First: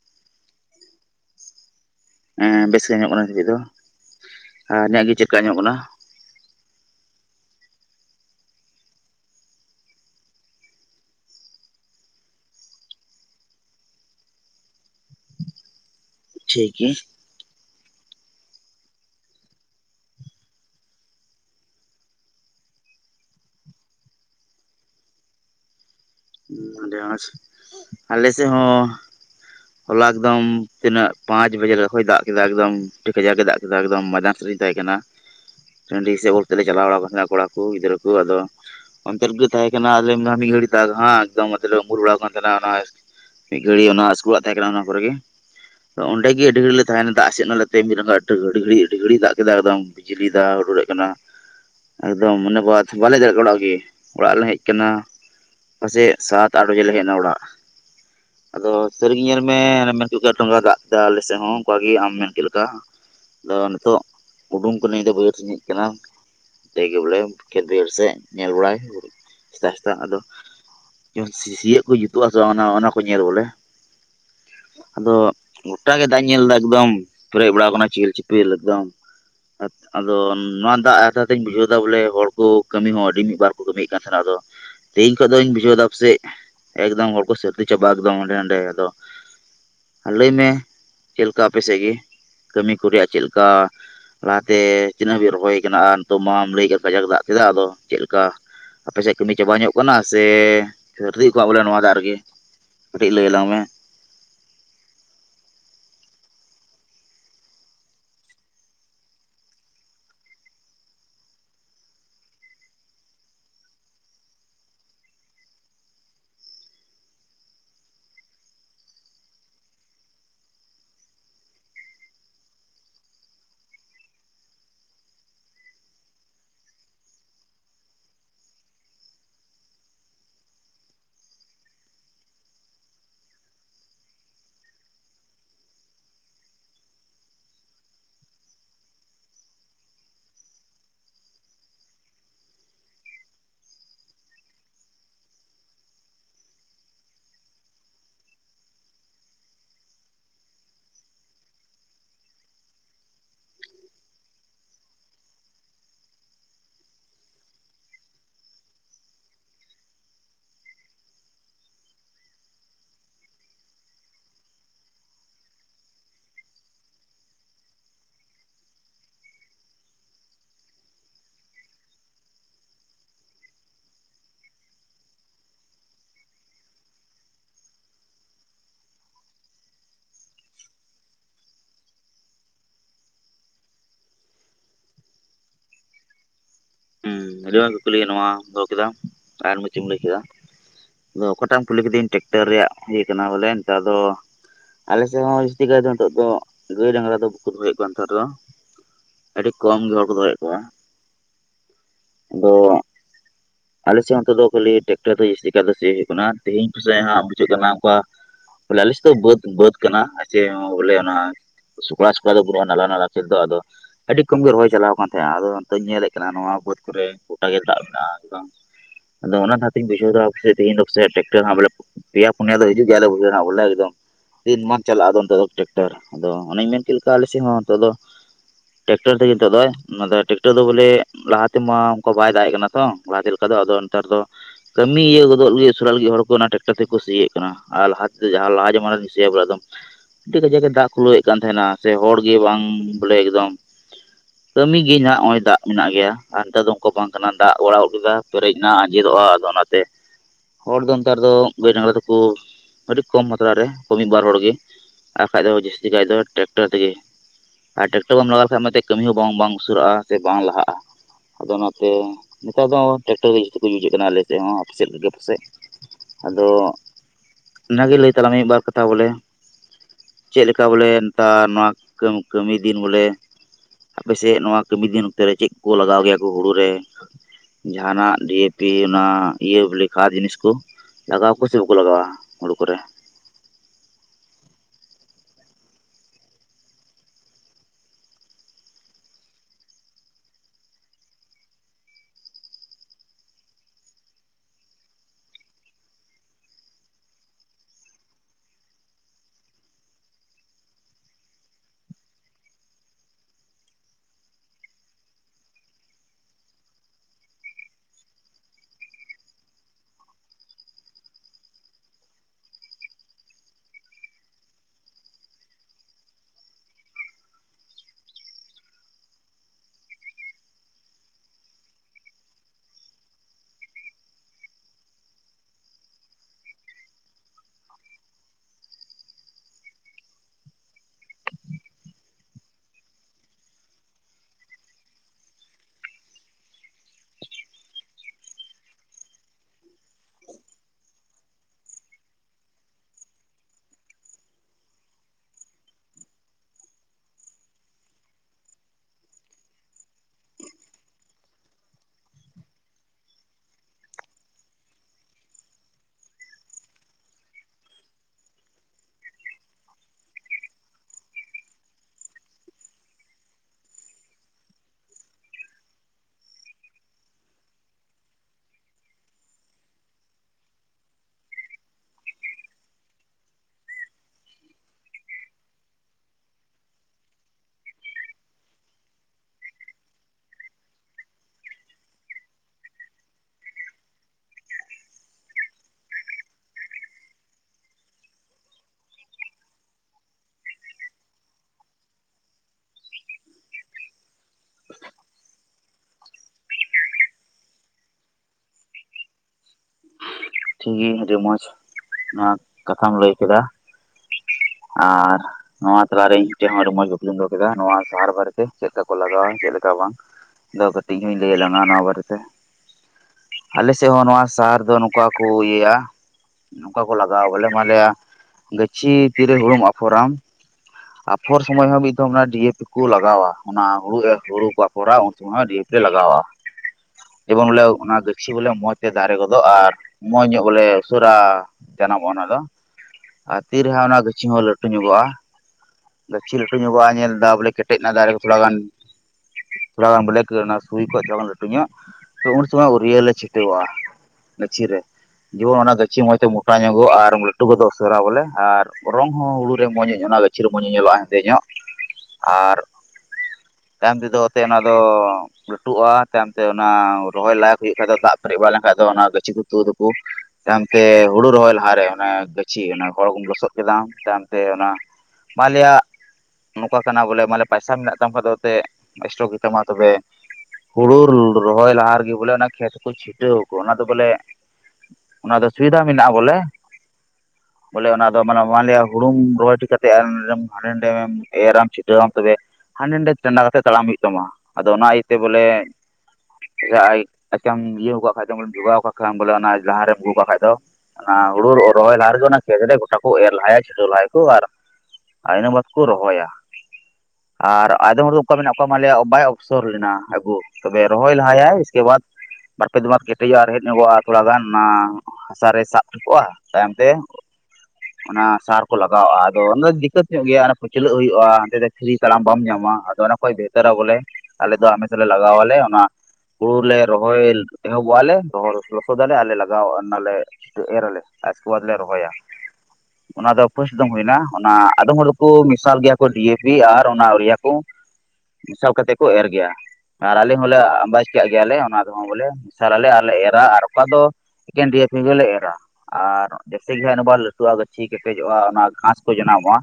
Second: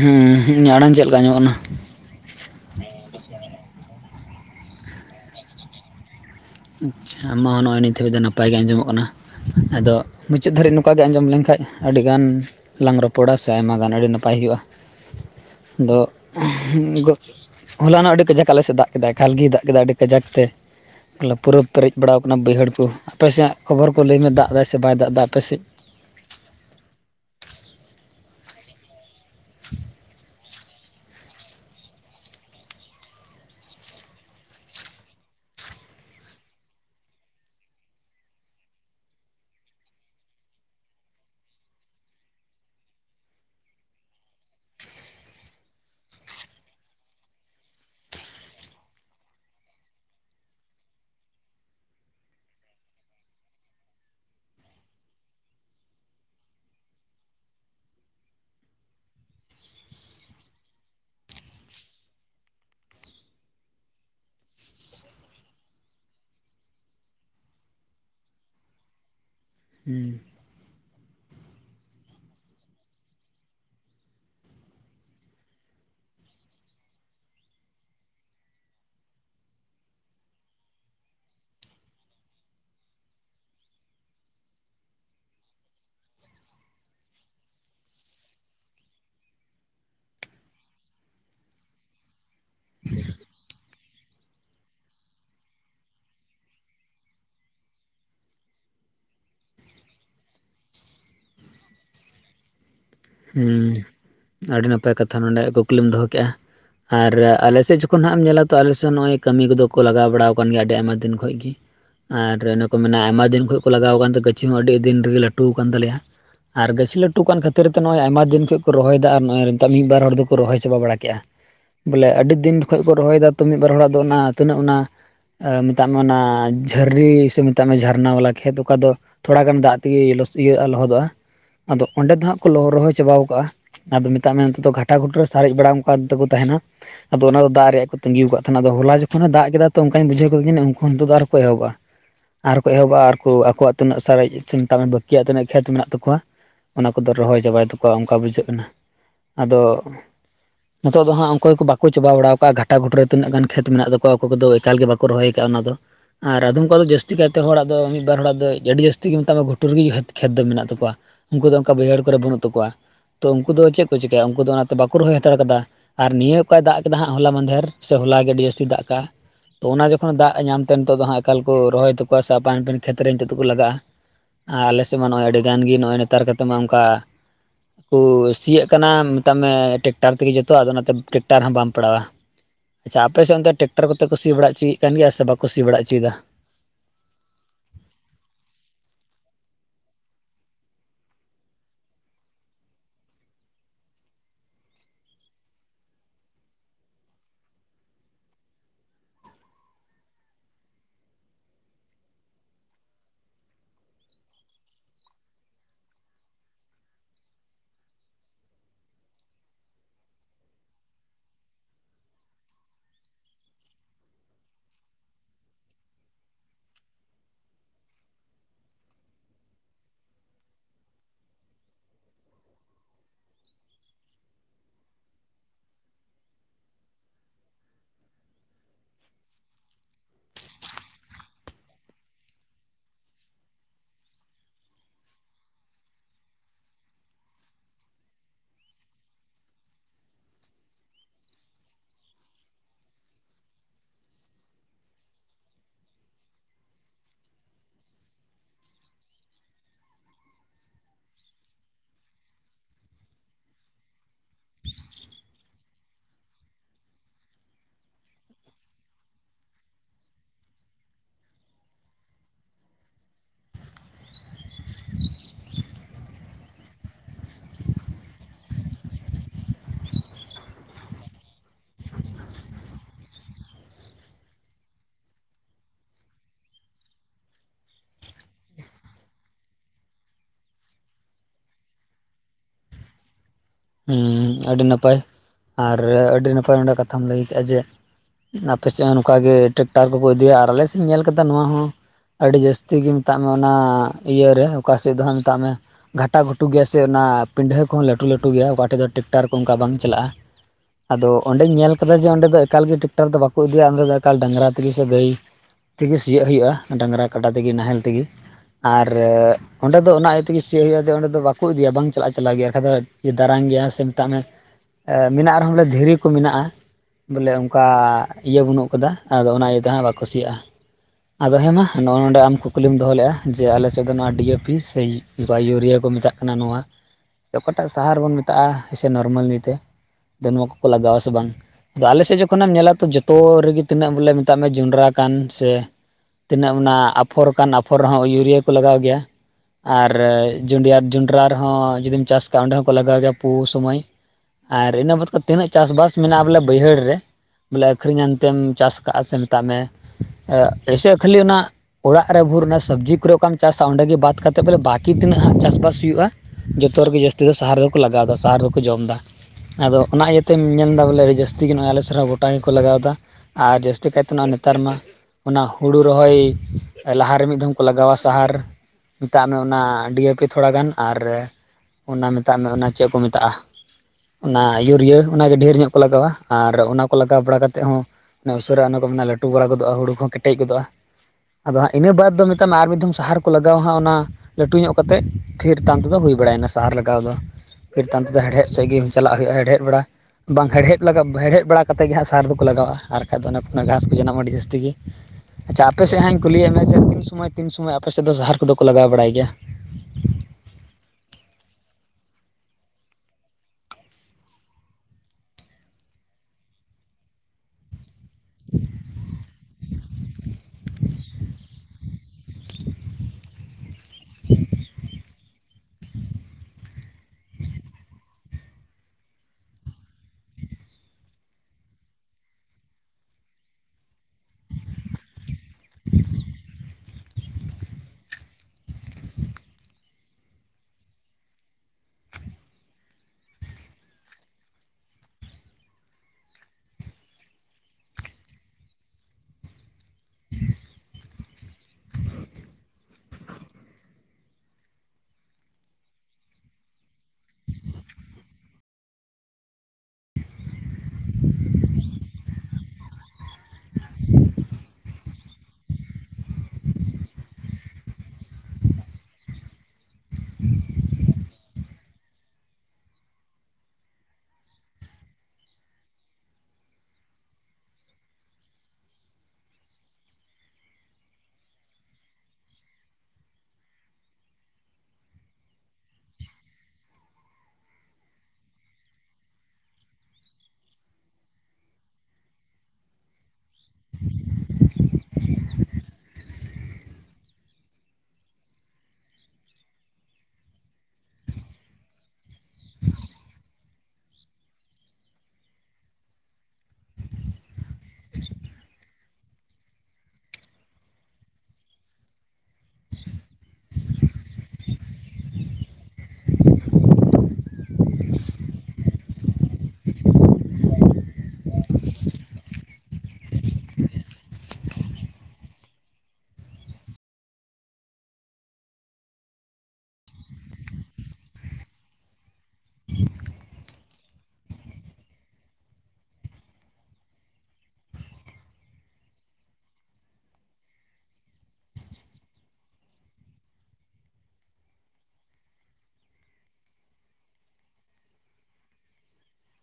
ᱦᱸ ᱤᱧᱟᱜ ᱟᱲᱟᱝ ᱪᱮᱫ ᱞᱮᱠᱟ ᱟᱡᱚᱢᱚᱜ ᱠᱟᱱᱟ? ᱵᱮᱥ ᱜᱮ ᱧᱚᱜ ᱠᱟᱱᱟ ᱾ᱱᱤᱛᱚᱜ ᱫᱚ ᱟᱨ ᱱᱤᱭᱟᱹᱜ ᱜᱮ ᱪᱮᱫ ᱞᱮᱠᱟ ᱟᱡᱚᱢᱚᱜ ᱠᱟᱱᱟ? ᱟᱪᱪᱷᱟ ᱟᱢ ᱦᱚᱸ ᱱᱚᱭ ᱱᱤᱛ ᱦᱟᱹᱵᱤᱡ ᱫᱚ ᱱᱟᱯᱟᱭ ᱜᱮ ᱟᱸᱡᱚᱢᱚᱜ ᱠᱟᱱᱟ ᱾ ᱟᱫᱚ ᱢᱩᱪᱟᱹᱫ ᱫᱷᱵᱤᱡ ᱱᱚᱝᱠᱟ ᱜᱮ ᱟᱸᱡᱚᱢ ᱞᱮᱱᱠᱷᱟᱱ, ᱟᱹᱰᱤᱜᱟᱱ ᱞᱟᱝ ᱨᱚᱯᱚᱲᱟ ᱥᱮ ᱟᱭᱢᱟ ᱜᱟᱱ ᱟᱹᱰᱤ ᱱᱟᱯᱟᱭ ᱦᱩᱭᱩᱜᱜᱼᱟ ᱾ ᱟᱫᱚ ᱴᱷᱤᱠ ᱜᱮ ᱦᱚᱞᱟᱱ ᱟᱹᱰᱤ ᱠᱟᱡᱟᱠ ᱟᱞᱮ ᱥᱮᱫ ᱫᱟᱜ ᱠᱮᱫᱟ ᱾ ᱠᱷᱟᱞᱜᱮ ᱫᱟᱜ ᱠᱮᱫᱟᱭ ᱟᱹᱰᱤ ᱠᱟᱡᱟᱠ ᱛᱮ ᱾ ᱮ ᱯᱩᱨᱟᱹ ᱯᱮᱨᱮᱡ ᱵᱟᱲᱟᱣ ᱟᱠᱟᱱᱟ ᱵᱟᱹᱭᱦᱟᱹᱲ ᱠᱚ ᱾ ᱟᱯᱮᱥᱮᱫᱟᱜ ᱠᱷᱚᱵᱚᱨ ᱠᱚ ᱞᱟᱹᱭ ᱢᱮ ᱫᱟᱜ ᱮᱫᱟ ᱥᱮ ᱵᱟᱭ ᱫᱟᱜ ᱮᱫᱟ ᱟᱯᱮ ᱥᱮᱫ? ᱟᱹᱰᱤ ᱢᱚᱸᱡᱽ ᱟᱞᱮ ᱥᱮᱜ ᱦᱚᱸ ᱾ ᱦᱚᱞᱟ ᱮᱠᱫᱚᱢ ᱛᱤᱱᱟᱹᱜ ᱯᱟᱸᱪ ᱵᱟᱡᱮ ᱠᱷᱚ ᱫᱟᱜ ᱠᱮᱫᱟ ᱾ ᱮᱠᱚᱢ ᱴᱷᱤᱠ ᱠᱟᱡᱟᱨ ᱜᱮ ᱫᱟᱜ ᱮᱠᱚᱢ ᱢᱟᱡᱟᱥ ᱨᱮ ᱛᱟᱦᱮᱸ ᱠᱟᱱᱟ ᱾ ᱴᱟᱺᱰᱤ ᱥᱮᱫ ᱚᱞ ᱛᱮᱞᱮ ᱪᱟᱞᱟᱣ ᱵᱟᱲᱟ ᱠᱟᱱ ᱛᱟᱦᱮᱸᱱᱟ ᱾ ᱠᱚᱲᱟ ᱠᱚ ᱜᱤᱫᱽᱨᱟᱹ ᱠᱚ ᱾ ᱟᱫᱚ ᱚᱱᱛᱮ ᱨᱮᱜᱮ ᱞᱮ ᱛᱟᱦᱮᱸ ᱠᱟᱱᱟ ᱟᱞᱮ ᱢᱟ ᱢᱤᱫ ᱜᱷᱟᱹᱲᱤ ᱛᱟᱨ ᱦᱮᱸ ᱮᱠᱫᱚᱢ ᱢᱚᱛᱞᱚᱵ ᱢᱩᱨᱜᱟᱲ ᱵᱟᱲᱟ ᱠᱟᱱ ᱛᱟᱦᱮᱱᱟ ᱚᱱᱟ ᱢᱤᱫ ᱜᱷᱟᱹᱲᱤ ᱚᱱᱟ ᱤᱥᱠᱩᱞᱟᱜ ᱛᱟᱦᱮᱸ ᱠᱟᱱᱟ ᱚᱱᱟ ᱠᱚᱨᱮ ᱜᱮ ᱾ ᱛᱚ ᱚᱸᱰᱮ ᱜᱮ ᱟᱹᱰᱤ ᱜᱷᱟᱹᱲᱤᱡ ᱞᱮ ᱛᱟᱦᱮᱱᱟ ᱫᱟᱜ ᱥᱮᱫ ᱱᱟᱞᱮ ᱛᱮ ᱢᱤᱫ ᱜᱷᱤᱹᱲᱤ ᱠᱷᱚᱱ ᱟᱹᱰᱤ ᱜᱷᱟᱹᱲᱤ ᱟᱹᱰᱤ ᱜᱷᱟᱹᱲᱤ ᱫᱟᱜ ᱠᱮᱫᱟ ᱮᱫᱚᱢ ᱾ ᱵᱤᱡᱽᱞᱤ ᱫᱟ ᱦᱩᱰᱩᱨᱟᱹᱜ ᱠᱟᱱᱟ ᱾ ᱮᱠᱫᱚᱢ ᱢᱚᱱᱮ ᱵᱟᱫ ᱵᱟᱞᱮ ᱫᱟᱲᱮᱭᱟᱜ ᱠᱟᱱᱟ ᱚᱲᱟᱜ ᱜᱮ ᱾ ᱚᱲᱟᱜ ᱨᱮ ᱞᱮ ᱦᱮᱡ ᱠᱟᱱᱟ ᱾ ᱢᱟᱥᱮ ᱥᱟᱛ ᱟᱴ ᱵᱟᱡᱮ ᱞᱮ ᱦᱮᱡ ᱮᱱᱟ ᱚᱲᱟᱜ ᱾ [inaudible] ᱟᱫᱚ ᱥᱟᱹᱨᱤ ᱜᱮ ᱧᱮᱞ ᱢᱮ ᱢᱮᱱ ᱛᱩᱫ ᱞᱮᱠᱟ ᱫᱟᱜ ᱠᱮᱫᱟ ᱟᱞᱮ ᱥᱮᱜ ᱦᱚᱸ ᱚᱝᱠᱟᱜ ᱜᱮ ᱟᱢ ᱢᱮᱱ ᱠᱮᱜ ᱞᱮᱠᱟ ᱾ ᱟᱫᱚ ᱱᱤᱛᱚᱜ ᱩᱰᱩᱝ ᱠᱟᱹᱱᱟᱹᱧ ᱫᱚ ᱵᱟᱹᱭᱦᱟᱹᱨ ᱥᱮᱜ ᱤᱧ ᱦᱮᱡ ᱠᱟᱱᱟ ᱾ ᱪᱮᱜ ᱜᱮ ᱵᱚᱞᱮ ᱠᱷᱮᱛ ᱵᱟᱹᱲ ᱥᱮᱫ ᱧᱮᱞ ᱵᱟᱲᱟᱭ ᱥᱮᱛᱟᱜ ᱥᱮᱛᱟᱜ ᱦᱮᱸ ᱟᱫᱚ᱾ ᱡᱮᱢᱚᱱ ᱥᱤᱥᱤᱭᱟᱹᱜ ᱠᱚ ᱡᱩᱛᱩᱜ ᱟᱥ ᱚᱱᱟ ᱚᱱᱟ ᱠᱚ ᱧᱮᱞ ᱵᱚᱞᱮ ᱟᱫᱚ ᱜᱚᱴᱟᱜ ᱜᱮ ᱫᱟᱜ ᱤᱧ ᱧᱮᱞ ᱮᱫᱟ ᱮᱠᱫᱚᱢ ᱯᱮᱨᱮᱡ ᱵᱟᱲᱟ ᱟᱠᱟᱱᱟ ᱪᱤᱯᱮᱞ ᱪᱤᱯᱮᱞ ᱮᱠᱫᱚᱢ ᱟᱫᱚ ᱱᱚᱣᱟ ᱫᱟᱜ ᱟᱣᱛᱟ ᱛᱮᱧ ᱵᱩᱡᱷᱟᱹᱣ ᱫᱟ ᱵᱚᱞᱮ ᱦᱚᱲ ᱠᱚ ᱠᱟᱹᱢᱤ ᱦᱚᱸ ᱟᱹᱰᱤ ᱢᱤᱫ ᱵᱟᱨ ᱠᱚ ᱠᱟᱹᱢᱤᱭᱮᱫ ᱠᱟᱱ ᱛᱟᱦᱮᱸᱱᱟ ᱟᱫᱚ ᱛᱮᱦᱮᱧ ᱠᱷᱚᱡ ᱫᱚᱧ ᱵᱩᱡᱷᱟᱹᱣ ᱫᱟ ᱯᱟᱥᱮᱜ ᱮᱠᱫᱚᱢ ᱦᱚᱲ ᱠᱚ ᱥᱟᱹᱨᱫᱤ ᱪᱟᱵᱟ ᱮᱠᱫᱚᱢ ᱦᱟᱸᱰᱮ ᱱᱟᱰᱮ ᱟᱫᱚ ᱞᱟᱹᱭ ᱢᱮ ᱪᱮᱫ ᱞᱮᱠᱟ ᱟᱯᱮ ᱥᱮᱫ ᱜᱮ ᱠᱟᱹᱢᱤ ᱠᱚ ᱨᱮᱭᱟᱜ ᱪᱮᱫ ᱞᱮᱠᱟ ᱞᱟᱦᱟᱛᱮ ᱛᱤᱱᱟᱹᱜ ᱦᱟᱹᱵᱤᱡ ᱨᱚᱦᱚᱭ ᱠᱟᱱᱟ ᱟᱨ ᱱᱤᱛᱚᱜ ᱢᱟᱢ ᱞᱟᱹᱭ ᱠᱮᱫ ᱵᱡᱟᱨ ᱫᱟᱜ ᱠᱮᱫᱟ᱾ ᱟᱫᱚ ᱪᱮᱫ ᱞᱮᱠᱟ? ᱟᱯᱮᱫ ᱠᱟᱹᱢᱤ ᱪᱟᱵᱟ ᱧᱚᱜᱼᱟ? ᱠᱟᱱᱟ ᱥᱮ ᱨᱤᱫ ᱠᱚᱜ ᱵᱚᱞᱮ ᱱᱚᱣᱟ ᱫᱟᱜ ᱨᱮᱜᱮ ᱠᱟᱹᱴᱤᱡ ᱞᱟᱹᱭ ᱟᱞᱟᱝ ᱢᱮ ᱦᱮᱸ ᱟᱹᱰᱤ ᱱᱟᱯᱟᱭ ᱠᱟᱛᱷᱟ ᱱᱚᱰᱮ ᱠᱩᱠᱞᱤᱢ ᱫᱚᱦᱚ ᱠᱮᱜᱼᱟ ᱾ ᱟᱨ ᱟᱞᱮᱥᱮᱫ ᱡᱚᱠᱷᱚᱱ ᱦᱟᱜ ᱮᱢ ᱧᱮᱞᱟ ᱛᱚ ᱟᱞᱮ ᱥᱮᱫ ᱱᱚᱜ ᱚᱚᱭ ᱠᱟᱹᱢᱤ ᱠᱚᱫᱚ ᱠᱚ ᱞᱟᱜᱟᱣ ᱵᱟᱲᱟ ᱟᱠᱟᱱ ᱜᱮᱭᱟ ᱟᱹᱰᱤ ᱟᱭᱢᱟ ᱫᱤᱱ ᱠᱷᱚᱱᱚᱡ ᱜᱮᱹ᱾ ᱟᱨ ᱚᱱᱮ ᱠᱚ ᱢᱮᱱᱟ ᱟᱭᱢᱟ ᱫᱤᱱ ᱠᱷᱚᱡ ᱠᱚ ᱞᱟᱜᱟᱣ ᱠᱟᱱ ᱜᱟᱹᱪᱷᱤ ᱦᱚᱸ ᱟᱹᱰᱤ ᱫᱤᱱ ᱨᱮᱜᱮ ᱞᱟᱹᱴᱩ ᱠᱟᱱᱟᱱ ᱛᱟᱞᱮᱭᱟ᱾ ᱟᱨ ᱜᱟᱹᱪᱷᱤ ᱞᱟᱹᱴᱩ ᱠᱟᱱ ᱠᱷᱟᱹᱛᱤᱨ ᱛᱮ ᱱᱚᱜ ᱚᱭ ᱟᱭᱢᱟ ᱫᱤᱱ ᱠᱷᱚᱱᱚᱡ ᱠᱚ ᱨᱚᱦᱚᱭ ᱟᱨ ᱱᱚᱜᱼᱚᱭ [unintelligible] ᱢᱤᱫᱵᱟᱨ ᱦᱚᱲ ᱫᱚᱠᱚ ᱨᱚᱦᱚᱭ ᱪᱟᱵᱟ ᱵᱟᱲᱟ ᱠᱮᱫᱟ᱾ ᱵᱚᱞᱮ ᱟᱹᱰᱤ ᱫᱤᱱ ᱠᱷᱚᱱᱚᱡ ᱠᱚ ᱨᱚᱦᱚᱭᱮᱫᱟ ᱛᱚ ᱢᱤᱫᱵᱟᱨ ᱦᱚᱲᱟᱜ ᱫᱚ ᱛᱤᱱᱟᱹᱜ ᱚᱱᱟ ᱢᱮᱛᱟᱜ ᱢᱮ ᱚᱱᱟ ᱡᱷᱟᱹᱨᱱᱤ ᱥᱮ ᱢᱮᱛᱟᱜ ᱢᱮ ᱡᱷᱟᱨᱱᱟ ᱵᱟᱞᱟ ᱠᱷᱮᱛ ᱚᱠᱟ ᱫᱚ ᱛᱷᱚᱲᱟ ᱜᱟᱱ ᱫᱟᱜ ᱛᱮᱜᱮ ᱤᱭᱟ. ᱞᱚᱦᱚᱫᱚᱜᱼᱟ ᱟᱫᱚ ᱚᱸᱰᱮ ᱫᱚᱦᱟᱸᱜ ᱠᱚ ᱞ ᱨᱚᱦᱚᱭ ᱪᱟᱵᱟᱟᱣᱠᱟᱜᱼᱟ᱾ ᱟᱫᱚ ᱢᱮᱛᱟᱜ ᱢᱮ ᱱᱚᱜ ᱫᱚ ᱜᱷᱟᱴᱟ ᱜᱩᱴᱩᱨ ᱨᱮ ᱥᱟᱨᱮᱡ ᱵᱟᱲᱟ ᱚᱱᱠᱟ ᱛᱮᱠᱚ ᱛᱟᱦᱮᱱᱟ᱾ ᱟᱫᱚ ᱚᱱᱟ ᱫᱚ ᱫᱟᱜ ᱨᱮᱭᱟᱜ ᱠᱚ ᱛᱟᱹᱜᱤ ᱟᱠᱟᱫ ᱛᱟᱦᱮᱸᱱᱟᱫᱚ ᱦᱚ ᱡᱚᱠᱷᱚᱱ ᱫᱟᱜ ᱠᱮᱫᱟ ᱚᱱᱠᱟᱧ ᱵᱩᱡᱷᱟᱹᱣᱫᱤᱟ ᱩᱱᱠᱩ ᱫᱚ ᱟᱨᱚᱸ ᱠᱚ ᱮᱦᱚᱵᱼᱟ᱾ ᱟᱨᱠᱚ ᱮᱦᱚᱵᱟ ᱟᱨ ᱟᱠᱚᱣᱟᱜ ᱛᱤᱱᱟᱹᱜ ᱥᱟᱨᱮᱡ ᱵᱟᱹᱠᱤᱭᱟᱜ ᱛᱤᱱᱟᱹᱜ ᱠᱷᱮᱛ ᱢᱮᱱᱟᱜ ᱛᱟᱠᱚᱣᱟ ᱚᱱᱟ ᱠᱚᱫᱚ ᱨᱚᱦᱚᱭ ᱪᱟᱵᱟᱭ ᱛᱟᱠᱚᱣᱟ ᱚᱱᱠᱟ ᱵᱩᱡᱷᱟᱹᱜ ᱠᱟᱱᱟ ᱟᱫᱚ ᱦᱤᱛᱚᱜ ᱫᱚ ᱦᱟᱸᱜ ᱚᱠᱚᱭ ᱠᱚ ᱵᱟᱠᱚ ᱪᱟᱵᱟ ᱵᱟᱲᱟᱣ ᱠᱟᱜ ᱜᱷᱟᱴᱟ ᱜᱷᱩᱴᱩ ᱨᱮ ᱛᱤᱱᱟᱹᱜ ᱜᱟᱱ ᱠᱷᱮᱛ ᱢᱮᱱᱟᱜ ᱛᱟᱠᱚᱣᱟ ᱚᱭ ᱠᱚᱫᱚ ᱮᱠᱟᱞ ᱜᱮ ᱵᱟᱠᱚ ᱨᱚᱦᱚᱭ ᱠᱟᱫᱼᱟ ᱚᱱᱟᱫᱚ ᱟᱨ ᱟᱫᱚᱢ ᱠᱚᱣᱟᱜ ᱫᱚ ᱡᱟᱹᱥᱛᱤ ᱠᱟᱭᱛᱮ ᱦᱚᱲᱟᱜ ᱫᱚ ᱢᱤᱫᱵᱟᱨ ᱦᱚᱲᱟᱜ ᱫᱚ ᱟᱹᱰᱤ ᱡᱟᱹᱥᱛᱤ ᱜᱮ ᱢᱮᱛᱟᱜᱢᱢᱮ ᱠᱷᱮᱛ ᱫᱚ ᱢᱮᱱᱟᱜ ᱛᱟᱠᱚᱣᱟ ᱩᱱᱠᱩ ᱫᱚ ᱚᱱᱠᱟ ᱵᱟᱹᱭᱦᱟᱹᱲ ᱠᱚᱨᱮ ᱵᱟᱹᱱᱩᱜ ᱛᱟᱠᱚᱣᱟ ᱛᱚ ᱩᱱᱠᱩ ᱫᱚ ᱪᱮᱫ ᱠᱚ ᱪᱤᱠᱟᱹᱭᱟ ᱩᱱᱠᱩ ᱫᱚ ᱚᱱᱟᱛᱮ ᱵᱟᱠᱚ ᱨᱚᱦᱚᱭ ᱦᱟᱛᱟᱲ ᱠᱟᱫᱟ᱾ ᱟᱨ ᱱᱤᱭᱟᱹ ᱚᱠᱟᱭ ᱫᱟᱜ ᱠᱮᱫᱟ ᱦᱟᱸᱜ ᱦᱚᱞᱟ ᱢᱟᱫᱮᱨ ᱥᱮ ᱦᱚᱞᱟ ᱜᱮ ᱟᱹᱰᱤ ᱡᱟᱹᱥᱛᱤ ᱫᱟᱜ ᱠᱟᱜᱼᱟ ᱛᱚ ᱚᱱᱟ ᱡᱚᱠᱷᱚᱱ ᱫᱟᱜ ᱧᱟᱢᱛᱮ ᱱᱤᱛᱚᱜ ᱫᱚ ᱦᱟᱜ ᱮᱠᱟᱞ ᱠᱚ ᱨᱚᱦᱚᱭ ᱛᱟᱠᱚᱣᱟ ᱥᱮ ᱟᱯᱟᱱᱯᱤᱱ ᱠᱷᱮᱛᱨᱮ ᱱᱤᱛᱚᱜ ᱫᱚᱠᱚ ᱞᱟᱜᱟᱜᱼᱟ ᱟ ᱟᱞᱮᱥᱮᱫ ᱢᱟ ᱱᱚᱜᱼᱚᱭ ᱟᱹᱰᱤ ᱜᱟᱱ ᱜᱮ ᱱᱚᱜᱼᱚᱭ ᱱᱮᱛᱟᱨ ᱠᱟᱛᱮᱫ ᱢᱟ ᱚᱱᱠᱟ ᱠᱚ ᱥᱤᱭᱟᱜ ᱠᱟᱱᱟ ᱢᱮᱛᱟᱜ ᱢᱮ ᱴᱮᱠᱴᱟᱨ ᱛᱮᱜᱮ ᱡᱚᱛᱚ ᱟᱫᱚ ᱚᱱᱟᱛᱮ ᱴᱮᱠᱴᱟᱨ ᱦᱚᱸ ᱵᱟᱢ ᱯᱟᱲᱟᱣᱟ ᱟᱪᱪᱷᱟ ᱟᱯᱮᱫ ᱚᱱᱛᱮ ᱴᱮᱠᱴᱟᱨ ᱠᱚᱛᱮ ᱠᱚ ᱥᱤ ᱵᱟᱲᱟ ᱚᱪᱚᱭᱮᱫ ᱜᱮᱭᱟ ᱥᱮ ᱵᱟᱠᱚ ᱥᱤ ᱵᱟᱲᱟ ᱚᱪᱚᱭᱮᱫᱟ᱾ ᱟᱹᱰᱤᱢᱟᱝ ᱠᱩᱠᱞᱤᱭ ᱱᱚᱶᱟ ᱫᱚᱦᱚ ᱠᱮᱫᱟᱢ ᱟᱨ ᱢᱚᱸᱪ ᱮᱢ ᱞᱟᱹᱭ ᱠᱮᱫᱟ ᱫᱚ ᱚᱠᱟᱴᱟᱜ ᱮᱢ ᱠᱩᱞᱤ ᱠᱤᱫᱤᱧ ᱴᱮᱠᱴᱚᱨ ᱨᱮᱭᱟᱜ ᱤᱭᱟᱹ ᱠᱟᱱᱟ ᱵᱚᱞᱮ ᱱᱮᱛᱟ ᱫᱚ ᱟᱞᱮᱥᱮᱫ ᱦᱚᱸ ᱡᱟᱹᱥᱛᱤ ᱠᱟᱭ ᱫᱚ ᱱᱤᱛᱚᱜ ᱫᱚ ᱜᱟᱹᱭ ᱰᱟᱝᱨᱟ ᱫᱚ ᱵᱟᱠᱚ ᱫᱚᱦᱚᱭᱮᱫ ᱠᱚᱣᱟ ᱱᱮᱛᱟᱨ ᱫᱚ ᱟᱹᱰᱤ ᱠᱚᱢ ᱜᱮ ᱦᱚᱲ ᱠᱚ ᱫᱚᱦᱚᱭᱮᱫ ᱠᱚᱣᱟ᱾ ᱟᱫᱚ ᱟᱞᱮᱮᱥᱮᱫ ᱟᱴᱚ ᱱᱛᱮ ᱫᱚ ᱠᱷᱟᱹᱞᱤ ᱴᱠᱴᱟᱨ ᱫᱚ ᱡᱟᱹᱛᱤ ᱠᱟᱜ ᱫᱚ ᱪ ᱦ ᱦᱩᱭᱩᱜ ᱠᱟᱱᱟ ᱛ ᱛᱮᱦᱮᱧ ᱵᱩᱡᱷᱟᱹᱜ ᱠᱟᱱᱟ ᱠᱟ᱾ ᱵᱚᱞᱮ ᱟᱞᱮᱥᱮᱫ ᱫᱚ ᱵᱟᱹᱫᱽ ᱵᱟᱹᱫᱽ ᱠᱟᱱᱟ ᱵᱚᱞᱮ ᱚᱱᱟ ᱥᱩᱠᱲᱟ ᱥᱩᱠᱲᱟ ᱫᱚ ᱵᱩᱨᱩᱜᱼᱟ ᱱᱟᱞ ᱱᱟ ᱠᱷᱮᱞ ᱫᱚ ᱟᱫᱚ ᱟᱹᱰᱤ ᱠᱚᱢ ᱜᱮ ᱨᱚᱦᱚᱭ ᱪᱟᱞᱟᱣ ᱠᱟᱱ ᱛᱟᱦᱮᱸ-ᱟ ᱟᱫᱚ ᱚᱱᱛᱮᱧ ᱧᱮᱞᱮᱫ ᱠᱟᱱᱟ ᱱᱚᱣᱟ ᱵᱟᱹᱫ ᱠᱚᱨᱮ ᱜᱚᱴᱟᱜ ᱜᱮ ᱫᱟᱜ ᱢᱮᱱᱟᱜᱼᱟ ᱵᱟᱝ ᱟᱫᱚ ᱚᱱᱟ ᱫᱷᱟᱣ ᱛᱮ ᱵᱩᱡᱷᱟ. ᱣ ᱫᱟ ᱯᱟᱥᱮᱫ ᱴᱟᱠᱴᱟᱨ ᱦᱟᱜ ᱯᱮᱭᱟ ᱯᱩᱱᱭᱟ ᱫᱚ ᱦᱤᱡᱩᱜ ᱜᱮᱭᱟ [unintelligible] ᱵᱚᱞᱮ ᱮᱠᱫᱚᱢ ᱫᱤᱱ ᱢᱟᱢ ᱪᱟᱞᱟᱜᱼᱟ ᱟᱫᱚ ᱱᱤᱛ ᱫᱚ ᱴᱮᱠᱴᱟᱨ ᱟᱫᱚ ᱚᱱᱮᱧ ᱢᱮᱱ ᱠᱮᱫ ᱞᱮᱠᱟ ᱟᱞᱮᱥᱮᱫ ᱦᱚᱸ ᱱᱤᱛᱚᱜ ᱫᱚ ᱴᱠᱴᱟᱨ ᱛᱮᱚᱜ ᱫᱚᱮᱠᱴᱟᱨ ᱫᱚ ᱵᱚᱞᱮ ᱞᱟᱦᱟᱛᱮ ᱢᱟ ᱚᱱᱠᱟ ᱵᱟᱭ ᱫᱟᱜ ᱮᱫ ᱠᱟᱱᱟ ᱛᱚ ᱞᱟᱦᱟᱛᱮ ᱞᱮᱠᱟ ᱫᱚ ᱟᱫᱚ ᱱᱮᱛᱟᱨ ᱫᱚ ᱠᱟᱹᱢᱤ ᱤᱭᱟᱹ ᱜᱚᱫᱚᱜ ᱞᱟᱹᱜᱤᱫ ᱩᱥᱟᱹᱨᱟᱜ ᱞᱟᱹᱜᱤᱫ ᱦᱚᱲ ᱠᱚ ᱚᱱᱟ ᱴᱮᱨᱟᱠᱴᱟᱨ ᱛᱮᱠᱚ ᱥᱤᱭᱮᱫ ᱠᱟᱱᱟ ᱟᱨ ᱞᱟᱦᱟ ᱛᱮᱫᱚ [unintelligible] ᱢᱤᱫᱴᱟᱝᱠᱟᱡᱟᱠᱮ ᱫᱟᱜ ᱠᱷᱩᱞᱟᱹᱣ ᱮᱮᱫ ᱠᱟᱱ ᱛᱟᱦᱮᱱᱟ ᱥᱮ ᱦᱚᱲᱜᱮ ᱵᱟᱝ ᱵᱚᱞᱮ ᱮᱠᱫᱚᱢ ᱠᱟᱹᱢᱤ ᱜᱮ ᱱᱟᱦᱟᱜ ᱚᱭ ᱫᱟᱜ ᱢᱮᱱᱟᱜ ᱜᱮᱭᱟ ᱦᱟᱱᱛᱮ ᱫᱚ ᱚᱱᱠᱟ ᱵᱟᱝ ᱠᱟᱱᱟ ᱫᱟᱜ ᱜᱲᱟᱜ ᱩᱰᱩᱠᱟ ᱯᱮᱨᱮᱡ ᱮᱱᱟ ᱟᱸᱡᱮᱫᱚᱜᱼᱟ ᱟᱫᱚ ᱚᱱᱟᱛᱮ ᱦᱚᱲ ᱫᱚ ᱱᱮᱛᱟᱨ ᱫᱚ ᱜᱟᱹᱭ ᱰᱟᱝᱨᱟ ᱫᱩᱠᱩ ᱟᱰᱤ ᱠᱚᱢ ᱢᱟᱛᱨᱟ ᱨᱮ ᱢᱤᱫ ᱵᱟᱨ ᱦᱚᱲ ᱜᱤ᱾ ᱟᱨ ᱵᱟᱠᱷᱟᱡ ᱫᱚ ᱡᱟᱹᱥᱛᱤ ᱠᱟᱭ ᱫᱚ ᱴᱮᱠᱴᱚᱨ ᱛᱮᱜᱮ᱾ ᱟᱨ ᱴᱮᱠᱴᱚᱨ ᱵᱟᱢ ᱞᱟᱜᱟᱣ ᱞᱮᱠᱷᱟᱱ ᱠᱟᱢᱤ ᱦᱚᱸ ᱵᱟᱝ ᱩᱥᱟᱹᱨᱟᱜᱼᱟ, ᱥᱮ ᱵᱟᱝ ᱞᱟᱦᱟᱜᱼᱟ᱾ ᱟᱫᱚ ᱚᱱᱟᱛᱮ ᱱᱮᱛᱟᱨ ᱫᱚ ᱴᱨᱮᱠᱴᱚᱨ ᱜᱮ ᱡᱟᱥᱛᱤ ᱠᱚ ᱤᱭᱩᱡᱮ ᱠᱟᱱᱟ ᱟᱞᱮ ᱥᱮᱜ ᱦᱚᱸ ᱟᱯᱮᱥᱮᱜ ᱜᱮ ᱯᱟᱥᱮᱜ᱾ ᱟᱫᱚ ᱚᱱᱟᱜᱮ ᱞᱟᱹᱭ ᱛᱟᱞᱟᱝ ᱢᱮ ᱢᱤᱜ ᱵᱟᱨ ᱠᱟᱛᱷᱟ ᱵᱚᱞᱮ᱾ ᱪᱮᱜ ᱞᱮᱠᱟ ᱵᱚᱞᱮ ᱱᱮᱛᱟᱨ ᱱᱚᱣᱟ ᱠᱟᱹ ᱠᱟᱹᱢᱤ ᱫᱤᱱ ᱵᱚᱞᱮ ᱟᱯᱮᱥᱮᱫ ᱱᱚᱣᱟ ᱠᱟᱢᱤ ᱫᱤᱱ ᱛᱚᱨᱮ ᱪᱮᱫ ᱠᱚ ᱞᱟᱜᱟᱣ ᱜᱮᱭᱟ ᱠᱚ ᱦᱳᱲᱳ ᱨᱮ? ᱡᱟᱦᱱᱟᱜ ᱰᱤᱭᱮᱯᱤ ᱚᱱᱟ ᱤᱭᱟᱹ ᱵᱚᱞᱮ ᱠᱷᱟᱫ ᱡᱤᱱᱤᱥ ᱠᱚ? ᱞᱟᱜᱟᱣᱟᱠᱩ ᱥᱮ ᱵᱟᱠᱩ ᱞᱟᱜᱟᱣᱟ ᱦᱳᱲᱳ ᱠᱚᱨᱮ? ᱦᱩᱸ ᱟᱰᱤ ᱱᱟᱯᱟᱭ, ᱟᱨ ᱟᱰᱤ ᱱᱟᱯᱟᱭ ᱱᱚᱸᱰᱮ ᱠᱟᱛᱷᱟᱢ ᱞᱟᱹᱭ ᱠᱮᱜᱼᱟ ᱡᱮ ᱟᱯᱮ ᱥᱮᱜ ᱦᱚᱸ ᱱᱚᱝᱠᱟ ᱜᱮ ᱴᱮᱠᱴᱟᱨ ᱠᱚᱠᱚ ᱤᱫᱤᱭᱟ, ᱟᱨ ᱟᱞᱮ ᱥᱮᱫ ᱦᱚᱧ ᱧᱮᱞ ᱠᱟᱫᱟ ᱱᱚᱣᱟ ᱦᱚᱸ ᱟᱹᱰᱤ ᱡᱟᱹᱥᱛᱤ ᱜᱮ ᱢᱮᱛᱟᱜ ᱢᱮ ᱚᱱᱟ ᱤᱭᱟᱹᱨᱮ ᱚᱠᱟ ᱥᱮᱫ ᱫᱚ ᱦᱟᱜ ᱢᱮᱛᱟᱜ ᱢᱮ ᱜᱷᱟᱴᱟᱼ ᱜᱷᱩᱴᱩ ᱜᱮᱭᱟ ᱥᱮ ᱚᱱᱟ ᱯᱤᱰᱷᱟᱹ ᱠᱚᱦᱚᱸ ᱞᱟᱹᱴᱩ ᱞᱟᱹᱴᱩ ᱜᱮᱭᱟ ᱚᱠᱟ ᱴᱷᱮᱡ ᱫᱚ ᱴᱨᱟᱠᱴᱟᱨ ᱠᱚ ᱚᱱᱠᱟ ᱵᱟᱝ ᱪᱟᱞᱟᱜᱼᱟ ᱟᱫᱚ ᱚᱸᱰᱮᱧ ᱧᱮᱞ ᱠᱮᱫᱟ ᱡᱮ ᱚᱸᱰᱮ ᱫᱚ ᱮᱠᱟᱞ ᱜᱮ ᱴᱮᱠᱴᱟᱨ ᱫᱚ ᱵᱟᱠᱚ ᱤᱫᱤᱭᱟ ᱚᱸᱰᱮ ᱫᱚ ᱮᱠᱟᱞ ᱰᱟᱝᱜᱨᱟ ᱛᱮᱜᱮ ᱥᱮ ᱜᱟᱹᱭ ᱛᱤᱜᱤ ᱥᱤᱭᱚᱜ ᱦᱩᱭᱩᱜᱼᱟ ᱰᱟᱝᱨᱟ ᱠᱟᱰᱟ ᱛᱤᱜᱤ ᱱᱟᱦᱮᱞ ᱛᱤᱜᱤ᱾ ᱟᱨ ᱚᱸᱰᱮ ᱫᱚ ᱚᱱᱟ ᱤᱭᱟᱹ ᱛᱮᱜᱮ ᱥᱤᱭᱚᱜ ᱦᱩᱭᱩᱜᱼᱟ ᱚᱸᱰᱮ ᱫᱚ ᱵᱟᱠᱚ ᱤᱫᱤᱭᱟ ᱵᱟᱝ ᱪᱟᱞᱟᱜᱼᱟ ᱪᱟᱞᱟᱣ ᱜᱤ ᱟᱨ ᱵᱟᱠᱷᱟᱡ ᱫᱚ ᱫᱟᱨᱟᱝ ᱜᱮᱭᱟ ᱥᱮ ᱢᱮᱛᱟᱜ ᱢᱮ, ᱢᱮᱱᱟᱜ ᱨᱮᱸᱦᱚᱸ ᱵᱚᱞᱮ, ᱫᱷᱤᱨᱤ ᱠᱚ ᱢᱮᱱᱟᱜᱼᱟ᱾ ᱵᱚᱞᱮ ᱚᱝᱠᱟ ᱤᱭᱟᱹ ᱵᱟᱱᱩᱜ ᱠᱟᱫᱟ ᱟᱫᱚ ᱚᱱᱟ ᱤᱭᱟᱹ ᱫᱚ ᱦᱟᱸᱜ ᱵᱟᱠᱚ ᱥᱤᱭᱚᱜᱼᱟ᱾ ᱟᱫᱚ ᱦᱮᱸ ᱢᱟ ᱱᱚᱜᱼᱚ ᱱᱚᱰᱮ ᱟᱢ ᱠᱩᱠᱞᱤᱢ ᱫᱚᱦᱚ ᱞᱮᱜᱼᱟ ᱡᱮ ᱟᱞᱮᱥᱮᱜ ᱫᱚ ᱱᱚᱣᱟ ᱰᱤ ᱮ ᱯᱤ ᱥᱮ ᱵᱟᱭᱩᱨᱤᱭᱟᱹ ᱠᱚ ᱢᱮᱛᱟᱜ ᱠᱟᱱᱟ ᱱᱚᱣᱟ᱾ ᱚᱠᱟᱴᱟᱜ ᱥᱟᱦᱟᱨ ᱵᱚᱱ ᱢᱮᱛᱟᱜᱼᱟ ᱦᱮᱥᱮ ᱱᱚᱨᱢᱟᱞ ᱤᱭᱟᱹ ᱛᱮ᱾ ᱫᱮᱱ ᱱᱟᱣᱟ ᱠᱚᱠᱚ ᱞᱟᱜᱟᱣᱟ ᱥᱮ ᱵᱟᱝ? ᱫᱟ ᱟᱞᱮᱥᱮᱫ ᱡᱚᱠᱷᱚᱱᱮᱢ ᱧᱮᱞᱟ ᱛᱚ ᱡᱚᱛᱚ ᱨᱮᱜᱮ ᱛᱤᱱᱟᱹᱜ ᱵᱚᱞᱮ ᱢᱮᱛᱟᱜ ᱢᱮ ᱡᱚᱱᱰᱨᱟ ᱠᱟᱱ ᱥᱮ ᱛᱤᱱᱟᱹᱜ ᱚᱱᱟ ᱟᱯᱷᱚᱨ ᱠᱟᱱ ᱟᱯᱷᱚᱨ ᱨᱮᱦᱚᱸ ᱤᱭᱩᱨᱤᱭᱟᱹ ᱠᱚ ᱞᱟᱜᱟᱣ ᱜᱮᱭᱟ᱾ ᱟᱨ ᱡᱚᱱᱰᱭᱟᱨ ᱡᱚᱱᱰᱨᱟ ᱨᱮᱦᱚᱸ ᱡᱩᱫᱤᱢ ᱪᱟᱥ ᱠᱟᱜᱼᱟ ᱚᱸᱰᱮ ᱦᱚᱸᱠᱚ ᱞᱟᱜᱟᱣ ᱜᱮᱭᱟ ᱯᱩ ᱥᱳᱢᱳᱭ᱾ ᱟᱨ ᱤᱱᱟᱹ ᱵᱟᱛ ᱠᱟᱛᱮ ᱛᱤᱱᱟᱹᱜ ᱪᱟᱥᱵᱟᱥ ᱢᱮᱱᱟᱜᱼᱟ ᱵᱚᱞᱮ ᱵᱟᱹᱭᱦᱟᱹᱲ ᱨᱮ ᱵᱚᱞᱮ ᱟᱠᱷᱨᱤᱧ ᱟᱱᱛᱮᱢ ᱪᱟᱥ ᱠᱟᱜᱼᱟ ᱥᱮ ᱢᱮᱛᱟᱜ ᱢᱮ ᱮᱹᱭᱥᱮᱹ ᱠᱷᱟᱞᱤ ᱚᱱᱟ ᱚᱲᱟᱜ ᱨᱮ ᱵᱷᱩᱨ ᱚᱱᱟ ᱥᱟᱵᱽᱡᱤ ᱠᱚᱨᱮ ᱚᱠᱟᱢ ᱪᱟᱥᱟ ᱚᱸᱰᱮᱜᱮ ᱵᱟᱫ ᱠᱟᱛᱮᱫ ᱵᱚᱞᱮ ᱵᱟᱠᱤ ᱛᱤᱱᱟᱹᱜ ᱪᱟᱥᱵᱟᱥ ᱦᱩᱭᱩᱜᱼᱟ᱾ ᱡᱚᱛᱚ ᱨᱮᱜᱮ ᱡᱟᱥᱛᱤ ᱫᱚ ᱥᱟᱦᱟᱨ ᱜᱮᱠᱚ ᱞᱟᱜᱟᱣᱫᱟ ᱥᱟᱨ ᱜᱮᱠᱩ ᱡᱚᱢᱫᱟ᱾ ᱟᱫᱚ ᱚᱱᱟ ᱤᱭᱟᱹᱛᱮᱧ ᱢᱮᱱ ᱫᱟ ᱵᱚᱞᱮ ᱟᱰᱤ ᱡᱟᱹᱥᱛᱤ ᱜᱮ ᱱᱚᱜᱼᱚᱭ ᱟᱞᱮ ᱥᱮᱨ ᱦᱚᱸ ᱜᱚᱴᱟ ᱜᱮᱠᱚ ᱞᱟᱜᱟᱣᱫᱟ᱾ ᱟᱨ ᱡᱟᱹᱥᱛᱤ ᱠᱟᱭᱛᱮ ᱱᱮᱛᱟᱨ ᱢᱟ ᱚᱱᱟ ᱦᱩᱲᱩ ᱨᱚᱦᱚᱭ ᱞᱟᱦᱟᱨᱮ ᱢᱤᱫ ᱫᱷᱚᱢ ᱠᱚ ᱞᱟᱜᱟᱣᱟ ᱥᱟᱦᱟᱨ᱾ ᱢᱮᱛᱟᱜ ᱢᱮ ᱚᱱᱟ ᱰᱤ ᱮ ᱯᱤ ᱛᱷᱚᱲᱟ ᱜᱟᱱ ᱟᱨ ᱚᱱᱟ ᱢᱮᱛᱟᱜ ᱢᱮ ᱚᱱᱟ ᱪᱮᱫ ᱠᱚ ᱢᱮᱛᱟᱜᱼᱟ᱾ ᱚᱱᱟ ᱤᱭᱩᱨᱤᱭᱟᱹ ᱚᱱᱟᱜᱤ ᱰᱷᱮᱨ ᱧᱚᱜ ᱠᱚ ᱞᱟᱜᱟᱣᱟ ᱟᱨ ᱚᱱᱟ ᱠᱚ ᱞᱟᱜᱟᱣ ᱵᱟᱲᱟ ᱠᱟᱛᱮᱜ ᱦᱚᱸ ᱚᱱᱟ ᱩᱥᱟᱹᱨᱟ ᱚᱱᱟ ᱠᱚ ᱢᱮᱱᱟᱜᱼᱟ ᱞᱟᱹᱴᱩ ᱵᱟᱲᱟ ᱜᱚᱫᱚᱜᱼᱟ ᱦᱩᱲᱩ ᱠᱚᱸᱦᱚᱸ ᱠᱮᱴᱮᱡ ᱜᱚᱫᱚᱜᱼᱟ᱾ ᱟᱫᱚ ᱦᱟᱸᱜ ᱤᱱᱟᱹ ᱵᱟᱫᱽ ᱫᱚ ᱢᱮᱛᱟᱢᱟ ᱟᱨ ᱢᱤᱫ ᱫᱷᱚᱢ ᱥᱟᱦᱟᱨ ᱠᱚ ᱞᱟᱜᱟᱣᱟ ᱦᱟᱸᱜ ᱚᱱᱟ ᱞᱟᱴᱩ ᱧᱚᱜ ᱠᱟᱛᱮᱫ ᱠᱷᱤᱨ ᱛᱟᱱ ᱛᱮᱫᱚ ᱦᱩᱭ ᱵᱟᱲᱟᱭᱱᱟ ᱥᱟᱦᱟᱨ ᱞᱟᱜᱟᱣ ᱫᱚ ᱯᱷᱤᱨ ᱛᱟᱱ ᱛᱮᱫᱚ ᱦᱮᱲᱦᱮᱫ ᱥᱮᱫᱜᱤᱢ ᱪᱟᱞᱟᱜ ᱦᱩᱭᱩᱜᱼᱟ ᱦᱮᱲᱦᱮᱫ ᱵᱟᱲᱟ ᱵᱟᱝ ᱦᱮᱲᱦᱮᱫ ᱞᱟᱜᱟ ᱦᱮᱲᱦᱮᱫ ᱵᱟᱲᱟ ᱠᱟᱛᱮᱫ ᱜᱮ ᱦᱟᱸᱜ ᱥᱟᱨ ᱫᱚᱠᱚ ᱞᱟᱜᱟᱣᱜᱼᱟ ᱟᱨᱠᱷᱟᱡ ᱫᱚ ᱚᱱᱟ ᱜᱷᱟᱥ ᱠᱚ ᱡᱟᱱᱟᱢᱚᱜᱼᱟ ᱟᱹᱰᱤ ᱡᱟᱹᱥᱛᱤ ᱜᱤ ᱟᱪᱪᱷᱟ ᱟᱯᱮᱥᱮᱫ ᱦᱟᱸᱜᱤᱧ ᱠᱩᱞᱤᱭᱮᱫ ᱢᱮ ᱡᱮ ᱛᱤᱱ ᱥᱚᱢᱚᱭ ᱛᱤᱱ ᱥᱚᱢᱚᱭ ᱟᱯᱮ ᱥᱮᱫ ᱫᱚ ᱥᱟᱦᱟᱨ ᱠᱚᱫᱚ ᱠᱚ ᱞᱟᱜᱟᱣ ᱵᱟᱲᱟᱭ ᱜᱮᱭᱟ ᱴᱷᱤᱠ ᱜᱤᱭᱟᱹᱧ ᱟᱰᱤ ᱢᱚᱸᱡᱽ ᱱᱚᱣᱟ ᱠᱟᱛᱷᱟᱢ ᱞᱟᱹᱭ ᱠᱮᱫᱟ ᱟᱨ ᱱᱚᱣᱟ ᱛᱟᱞᱟᱨᱮ ᱤᱧ ᱴᱷᱮᱡ ᱦᱚᱸ ᱟᱰᱤ ᱢᱚᱸᱡᱽ ᱠᱩᱠᱞᱤᱢ ᱫᱚᱦᱚ ᱠᱮᱫᱟ ᱱᱚᱣᱟ ᱥᱟᱦᱟᱨ ᱵᱟᱨᱮᱛᱮ ᱪᱮᱫ ᱠᱟ ᱠᱚ ᱞᱟᱜᱟᱣᱟ ᱪᱮᱫ ᱞᱮᱠᱟ ᱵᱟᱝ ᱴᱤᱡ ᱤᱧ ᱞᱟᱹᱭ ᱞᱟᱝᱟ ᱱᱚᱣᱟ ᱵᱟᱨᱮᱛᱮ ᱟᱞᱮ ᱥᱮᱫ ᱦᱚᱸ ᱱᱚᱣᱟ ᱥᱟᱦᱟᱨ ᱫᱚ ᱵᱟᱠᱚ ᱤᱭᱟᱹᱭᱟ ᱱᱚᱝᱠᱟ ᱠᱚ ᱞᱟᱜᱟᱣᱟ ᱵᱚᱞᱮ ᱢᱟᱞᱮᱭᱟ ᱜᱟᱹᱪᱷᱤ ᱛᱤᱨᱮ ᱦᱩᱲᱩᱝᱚᱜᱼᱟ ᱯᱷᱚᱨᱚᱢ ᱟᱯᱷᱚᱨ ᱥᱚᱢᱚᱭ ᱦᱚᱸ ᱢᱤᱫ ᱫᱷᱚᱢ ᱚᱱᱟ ᱰᱤ ᱮ ᱯᱤ ᱠᱩ ᱞᱟᱜᱟᱣᱟ ᱚᱱᱟ ᱦᱩᱲᱩ ᱮᱨ ᱦᱩᱲᱩ ᱠᱷᱚᱨᱟ ᱩᱱ ᱥᱚᱢᱚᱭ ᱦᱚᱸ ᱰᱤᱭᱮᱯᱤ ᱞᱮ ᱞᱟᱜᱟᱣᱟ [unintelligible] ᱡᱮᱢᱚᱱ ᱵᱚᱞᱮ ᱚᱱᱟ ᱜᱟᱹᱪᱷᱤ ᱵᱚᱞᱮ ᱢᱚᱸᱡᱽ ᱛᱮ ᱫᱟᱨᱮ ᱜᱚᱫᱚᱜᱼᱟᱨ ᱢᱚᱸᱡᱽ ᱧᱚᱜ ᱵᱚᱞᱮ ᱩᱥᱟᱹᱨᱟ ᱡᱟᱱᱟᱢᱚᱜᱼᱟ ᱚᱱᱟ ᱫᱚ ᱟᱨ ᱛᱤ ᱨᱮᱦᱟᱸᱜ ᱚᱱᱟ ᱜᱟᱹᱪᱷᱤ ᱦᱚᱸ ᱞᱟᱹᱴᱩ ᱧᱚᱜᱚᱜᱼᱟ ᱜᱟᱹᱪᱷᱤ ᱞᱟᱹᱴᱩ ᱧᱚᱜᱼᱟ ᱧᱮᱞᱫᱟ ᱵᱚᱞᱮ ᱠᱮᱴᱮᱡ ᱮᱱᱟ ᱫᱟᱨᱮ ᱠᱚ ᱛᱷᱚᱲᱟ ᱜᱟᱱ ᱛᱷᱚᱲᱟ ᱜᱟᱱ ᱵᱞᱮᱠ ᱥᱩᱭ ᱠᱚ ᱛᱷᱚᱲ ᱜᱟᱱ ᱞᱟᱹᱴᱩ ᱧᱚᱜ ᱛᱚ ᱩᱱ ᱥᱚᱢᱚᱭ ᱨᱭᱤᱭᱟᱹ ᱞᱮ ᱪᱷᱤᱴᱟᱹᱣ ᱟᱜᱼᱟ ᱜᱟᱪᱷᱤ ᱨᱮ ᱡᱮᱢᱚᱱ ᱚᱱᱟ ᱜᱟᱹᱪᱷᱤ ᱢᱚᱡᱽ ᱛᱮ ᱢᱚᱴᱟ ᱧᱚᱜᱼᱟ ᱟᱨ ᱞᱟᱹᱴᱩ ᱜᱚᱫᱚᱜ ᱩᱥᱟᱹᱨᱟ ᱵᱚᱞᱮ ᱟᱨ ᱨᱚᱝ ᱦᱚᱸ ᱦᱩᱲᱩ ᱨᱮ ᱢᱚᱡᱽ ᱧᱚᱜᱼᱟ ᱚᱱᱟ ᱜᱟᱹᱪᱷᱤ ᱛᱤᱱᱟᱹᱜ ᱢᱚᱡ ᱧᱮᱞᱚᱜᱼᱟ ᱦᱮᱱᱫᱮ ᱧᱚᱜ ᱦ ᱟᱨ ᱛᱟᱭᱚᱢ ᱛᱮᱫᱚ ᱮᱛᱮᱫ ᱚᱱᱟ ᱫᱚ ᱞᱟᱹᱴᱩᱜᱼᱟ ᱛᱟᱭᱚᱢᱛᱮ ᱚᱱᱟ ᱨᱚᱦᱚᱭ ᱦᱩᱭᱩᱜ ᱠᱷᱟᱡ ᱫᱚ ᱫᱟᱜ ᱯᱮᱨᱮᱡ ᱵᱟᱲᱟ ᱞᱮᱱᱠᱷᱟᱱᱡ ᱫᱚ ᱚᱱᱟ ᱜᱟᱹᱪᱷᱤ ᱠᱚ ᱛᱩᱫ ᱚ ᱛᱟᱭᱚᱢᱛᱮ ᱦᱩᱲᱩ ᱨᱚᱦᱚᱭ ᱞᱟᱦᱟᱨᱮ ᱚᱱᱮ ᱜᱟᱹᱪᱷᱤ ᱦᱚᱲ ᱠᱚᱢ ᱞᱚᱥᱚᱫ ᱠᱮᱫᱟ ᱛᱟᱭᱚᱢᱛᱮ ᱚᱱᱟ ᱵᱟᱞᱮᱭᱟᱜ ᱱᱚᱝᱠᱟ ᱠᱟᱱᱟ ᱵᱚᱞᱮ ᱯᱟᱭᱥᱟ ᱢᱮᱱᱟᱜ ᱛᱟᱢ ᱠᱷᱟ ᱮ ᱥᱴᱚᱠ ᱜᱮᱛᱟᱢᱟ ᱛᱚᱵᱮ ᱦᱩᱲᱩ ᱨᱚᱦᱚᱭ ᱞᱟᱦᱟ ᱨᱮᱜᱮ ᱵᱚᱞᱮ ᱚᱱᱟ ᱠᱷᱮᱛ ᱠᱚ ᱪᱷᱤᱴᱟᱹᱣ ᱟᱠᱚ ᱚᱱᱟ ᱫᱚ ᱵᱚᱞᱮ ᱚᱱᱟ ᱫᱚ ᱥᱩᱵᱤᱫᱟ ᱢᱮᱱᱟᱜᱼᱟ ᱵᱚᱞᱮ ᱦ ᱵᱚᱞᱮ ᱚᱱᱟ ᱫᱚ ᱢᱟᱱᱮ ᱢᱞ ᱦᱩᱲᱩᱢ ᱨᱚᱦᱚᱭ ᱴᱷᱤᱠ ᱠᱟᱛᱮ ᱦᱟᱸᱰᱮ ᱱᱟᱰᱮ ᱮᱨ ᱟᱢ ᱪᱷᱤᱴᱟᱹᱣ ᱟᱢ ᱛᱚᱵᱮ ᱦᱟᱸᱰᱮ ᱱᱟᱰᱮ ᱱᱟᱞᱟ ᱛᱮ ᱛᱟᱲᱟᱢ ᱦᱩᱭᱩᱜ ᱛᱟᱢᱟ ᱟᱫᱚ ᱚᱱᱟ ᱤᱭᱟᱹᱛᱮ ᱵᱚᱞᱮ ᱟᱡ ᱟᱪᱪ ᱤᱭᱟᱹ ᱠᱟᱜ ᱠᱷᱟᱡ ᱫᱚᱚᱞᱮ ᱡᱚᱜᱟᱣ ᱠᱟᱜ ᱠᱷᱟᱱ ᱵᱚᱞᱮ ᱚᱱᱟ ᱞᱟᱦᱟᱨᱮᱢ ᱟᱹᱜᱩ ᱠᱫ ᱠᱷᱟᱡ ᱫᱚ ᱚᱱᱟ ᱦᱩᱲᱩ ᱨᱚᱦᱚᱭ ᱞᱟᱦᱟ ᱨᱮᱜᱮ ᱚᱱᱟ ᱠᱷᱮᱛ ᱨᱮ ᱜᱚᱴᱟ ᱠᱚ ᱮᱨ ᱞᱟᱦᱟᱭᱟ ᱪᱷᱤᱴᱟᱹ ᱞᱟᱦᱟ ᱭᱟᱠᱚ ᱟᱨ ᱟᱨ ᱤᱱᱟᱹ ᱵᱟᱫ ᱠᱚ ᱨᱚᱦᱚᱭᱟ ᱦ ᱟᱨ ᱟᱫᱚᱢ ᱦᱚᱲ ᱫᱚ ᱚᱠᱟ ᱢᱮ ᱚᱠᱟ ᱢᱟᱞᱮᱭᱟ ᱵᱟᱭ ᱚᱯᱥᱚᱨ ᱞᱮᱱᱟ ᱟᱹᱜᱩ ᱛᱚᱵᱮ ᱨᱚᱦᱚᱭ ᱞᱟᱦᱟᱭᱟᱭ ᱤᱥᱠᱮᱵᱟᱫᱽ ᱵᱟᱨ ᱯᱮ ᱫᱩᱦᱟᱛ ᱠᱮᱴᱮᱡᱼᱟ ᱟᱨᱦᱮᱡ ᱧᱚᱜᱼᱟ ᱛᱷᱚᱲᱟ ᱜᱟᱱ ᱚᱱᱟ ᱦᱟᱥᱟᱮ ᱥᱟᱵ ᱴᱷᱤᱠᱚᱜᱼᱟ ᱛᱟᱭᱚᱢ ᱛᱮ ᱦ [unintelligible] ᱚᱱᱟ ᱥᱟᱨ ᱠᱚ ᱞᱟᱜᱟᱣᱟᱜᱼᱟ ᱟᱫᱚ ᱚᱱᱟ ᱫᱚ ᱫᱤᱠᱠᱟᱛ ᱧᱚᱜ ᱜᱮᱭᱟ ᱚᱱᱟ ᱯᱷᱪᱞᱟᱹᱜ ᱦᱩᱭᱩᱜᱼᱟ ᱯᱷᱤᱨᱨᱤ ᱛᱟᱲᱟᱢ ᱵᱟᱢ ᱧᱟᱢᱟ ᱟᱫᱚ ᱚᱱᱟ ᱠᱷᱚᱡ ᱩᱛᱟᱹᱨᱟ ᱵᱚᱞᱮ ᱟᱞᱮ ᱫᱚ ᱦᱟᱢᱮᱥᱟ ᱞᱮ ᱞᱟᱜᱟᱣᱟᱞᱮ ᱚᱱᱟ ᱦᱩᱲᱩ ᱞᱮ ᱨᱚᱦᱚᱭ ᱮᱦᱚᱵᱚᱜᱼᱟᱞᱮ ᱨᱚᱦ ᱞᱚᱥᱚᱫᱟᱞᱮ ᱟᱞᱮ ᱞᱟᱜᱟᱣ ᱚᱱᱟᱞᱮ ᱮᱨ ᱟᱞᱮ ᱟᱥᱠᱮ ᱵᱟᱫᱽ ᱞᱮ ᱨᱚᱦᱚᱭᱟᱞᱮ ᱦᱮᱸ ᱚᱱᱟ ᱫᱚ ᱯᱷᱟᱥᱴ ᱫᱚᱢ ᱦᱩᱭᱱᱟ ᱚᱱᱟ ᱟᱫᱚᱢ ᱦᱚᱲ ᱫᱚᱠᱚ ᱢᱮᱥᱟᱞ ᱜᱮᱭᱟ ᱠᱚ ᱰᱤ ᱮ ᱯᱤ ᱟᱨ ᱚᱱᱟ ᱤᱩᱨᱤᱭᱟ ᱠᱚ ᱢᱮᱥᱟᱞ ᱠᱟᱛᱮᱮᱫ ᱠᱚ ᱮᱨ ᱜᱮᱭᱟ ᱟᱨ ᱟᱞᱮ ᱦᱚᱸᱞᱮ ᱟᱵᱟᱪ ᱠᱟᱜ ᱜᱮᱭᱟᱞᱮ ᱚᱱᱟ ᱛᱮᱦᱚᱸ ᱵᱚᱞᱮ ᱢᱮᱥᱟᱞ ᱟᱞᱮ ᱟᱨᱞᱮ ᱮᱨᱟ ᱟᱨ ᱚᱠᱟ ᱫᱚ ᱮᱠᱮᱱ ᱰᱤ ᱮ ᱯᱤ ᱜᱮ ᱞᱮ ᱮᱨᱟ ᱟᱨ ᱡᱟᱹᱥᱛᱤᱵᱟᱨ ᱞᱟᱹᱴᱩᱜᱼᱟ ᱜᱟᱹᱪᱷᱤ ᱠᱮᱴᱮᱡᱚᱜᱼᱟ ᱚᱱᱟ ᱜᱷᱟᱥ ᱠᱚ ᱡᱟᱱᱟᱢᱚᱜᱼᱟ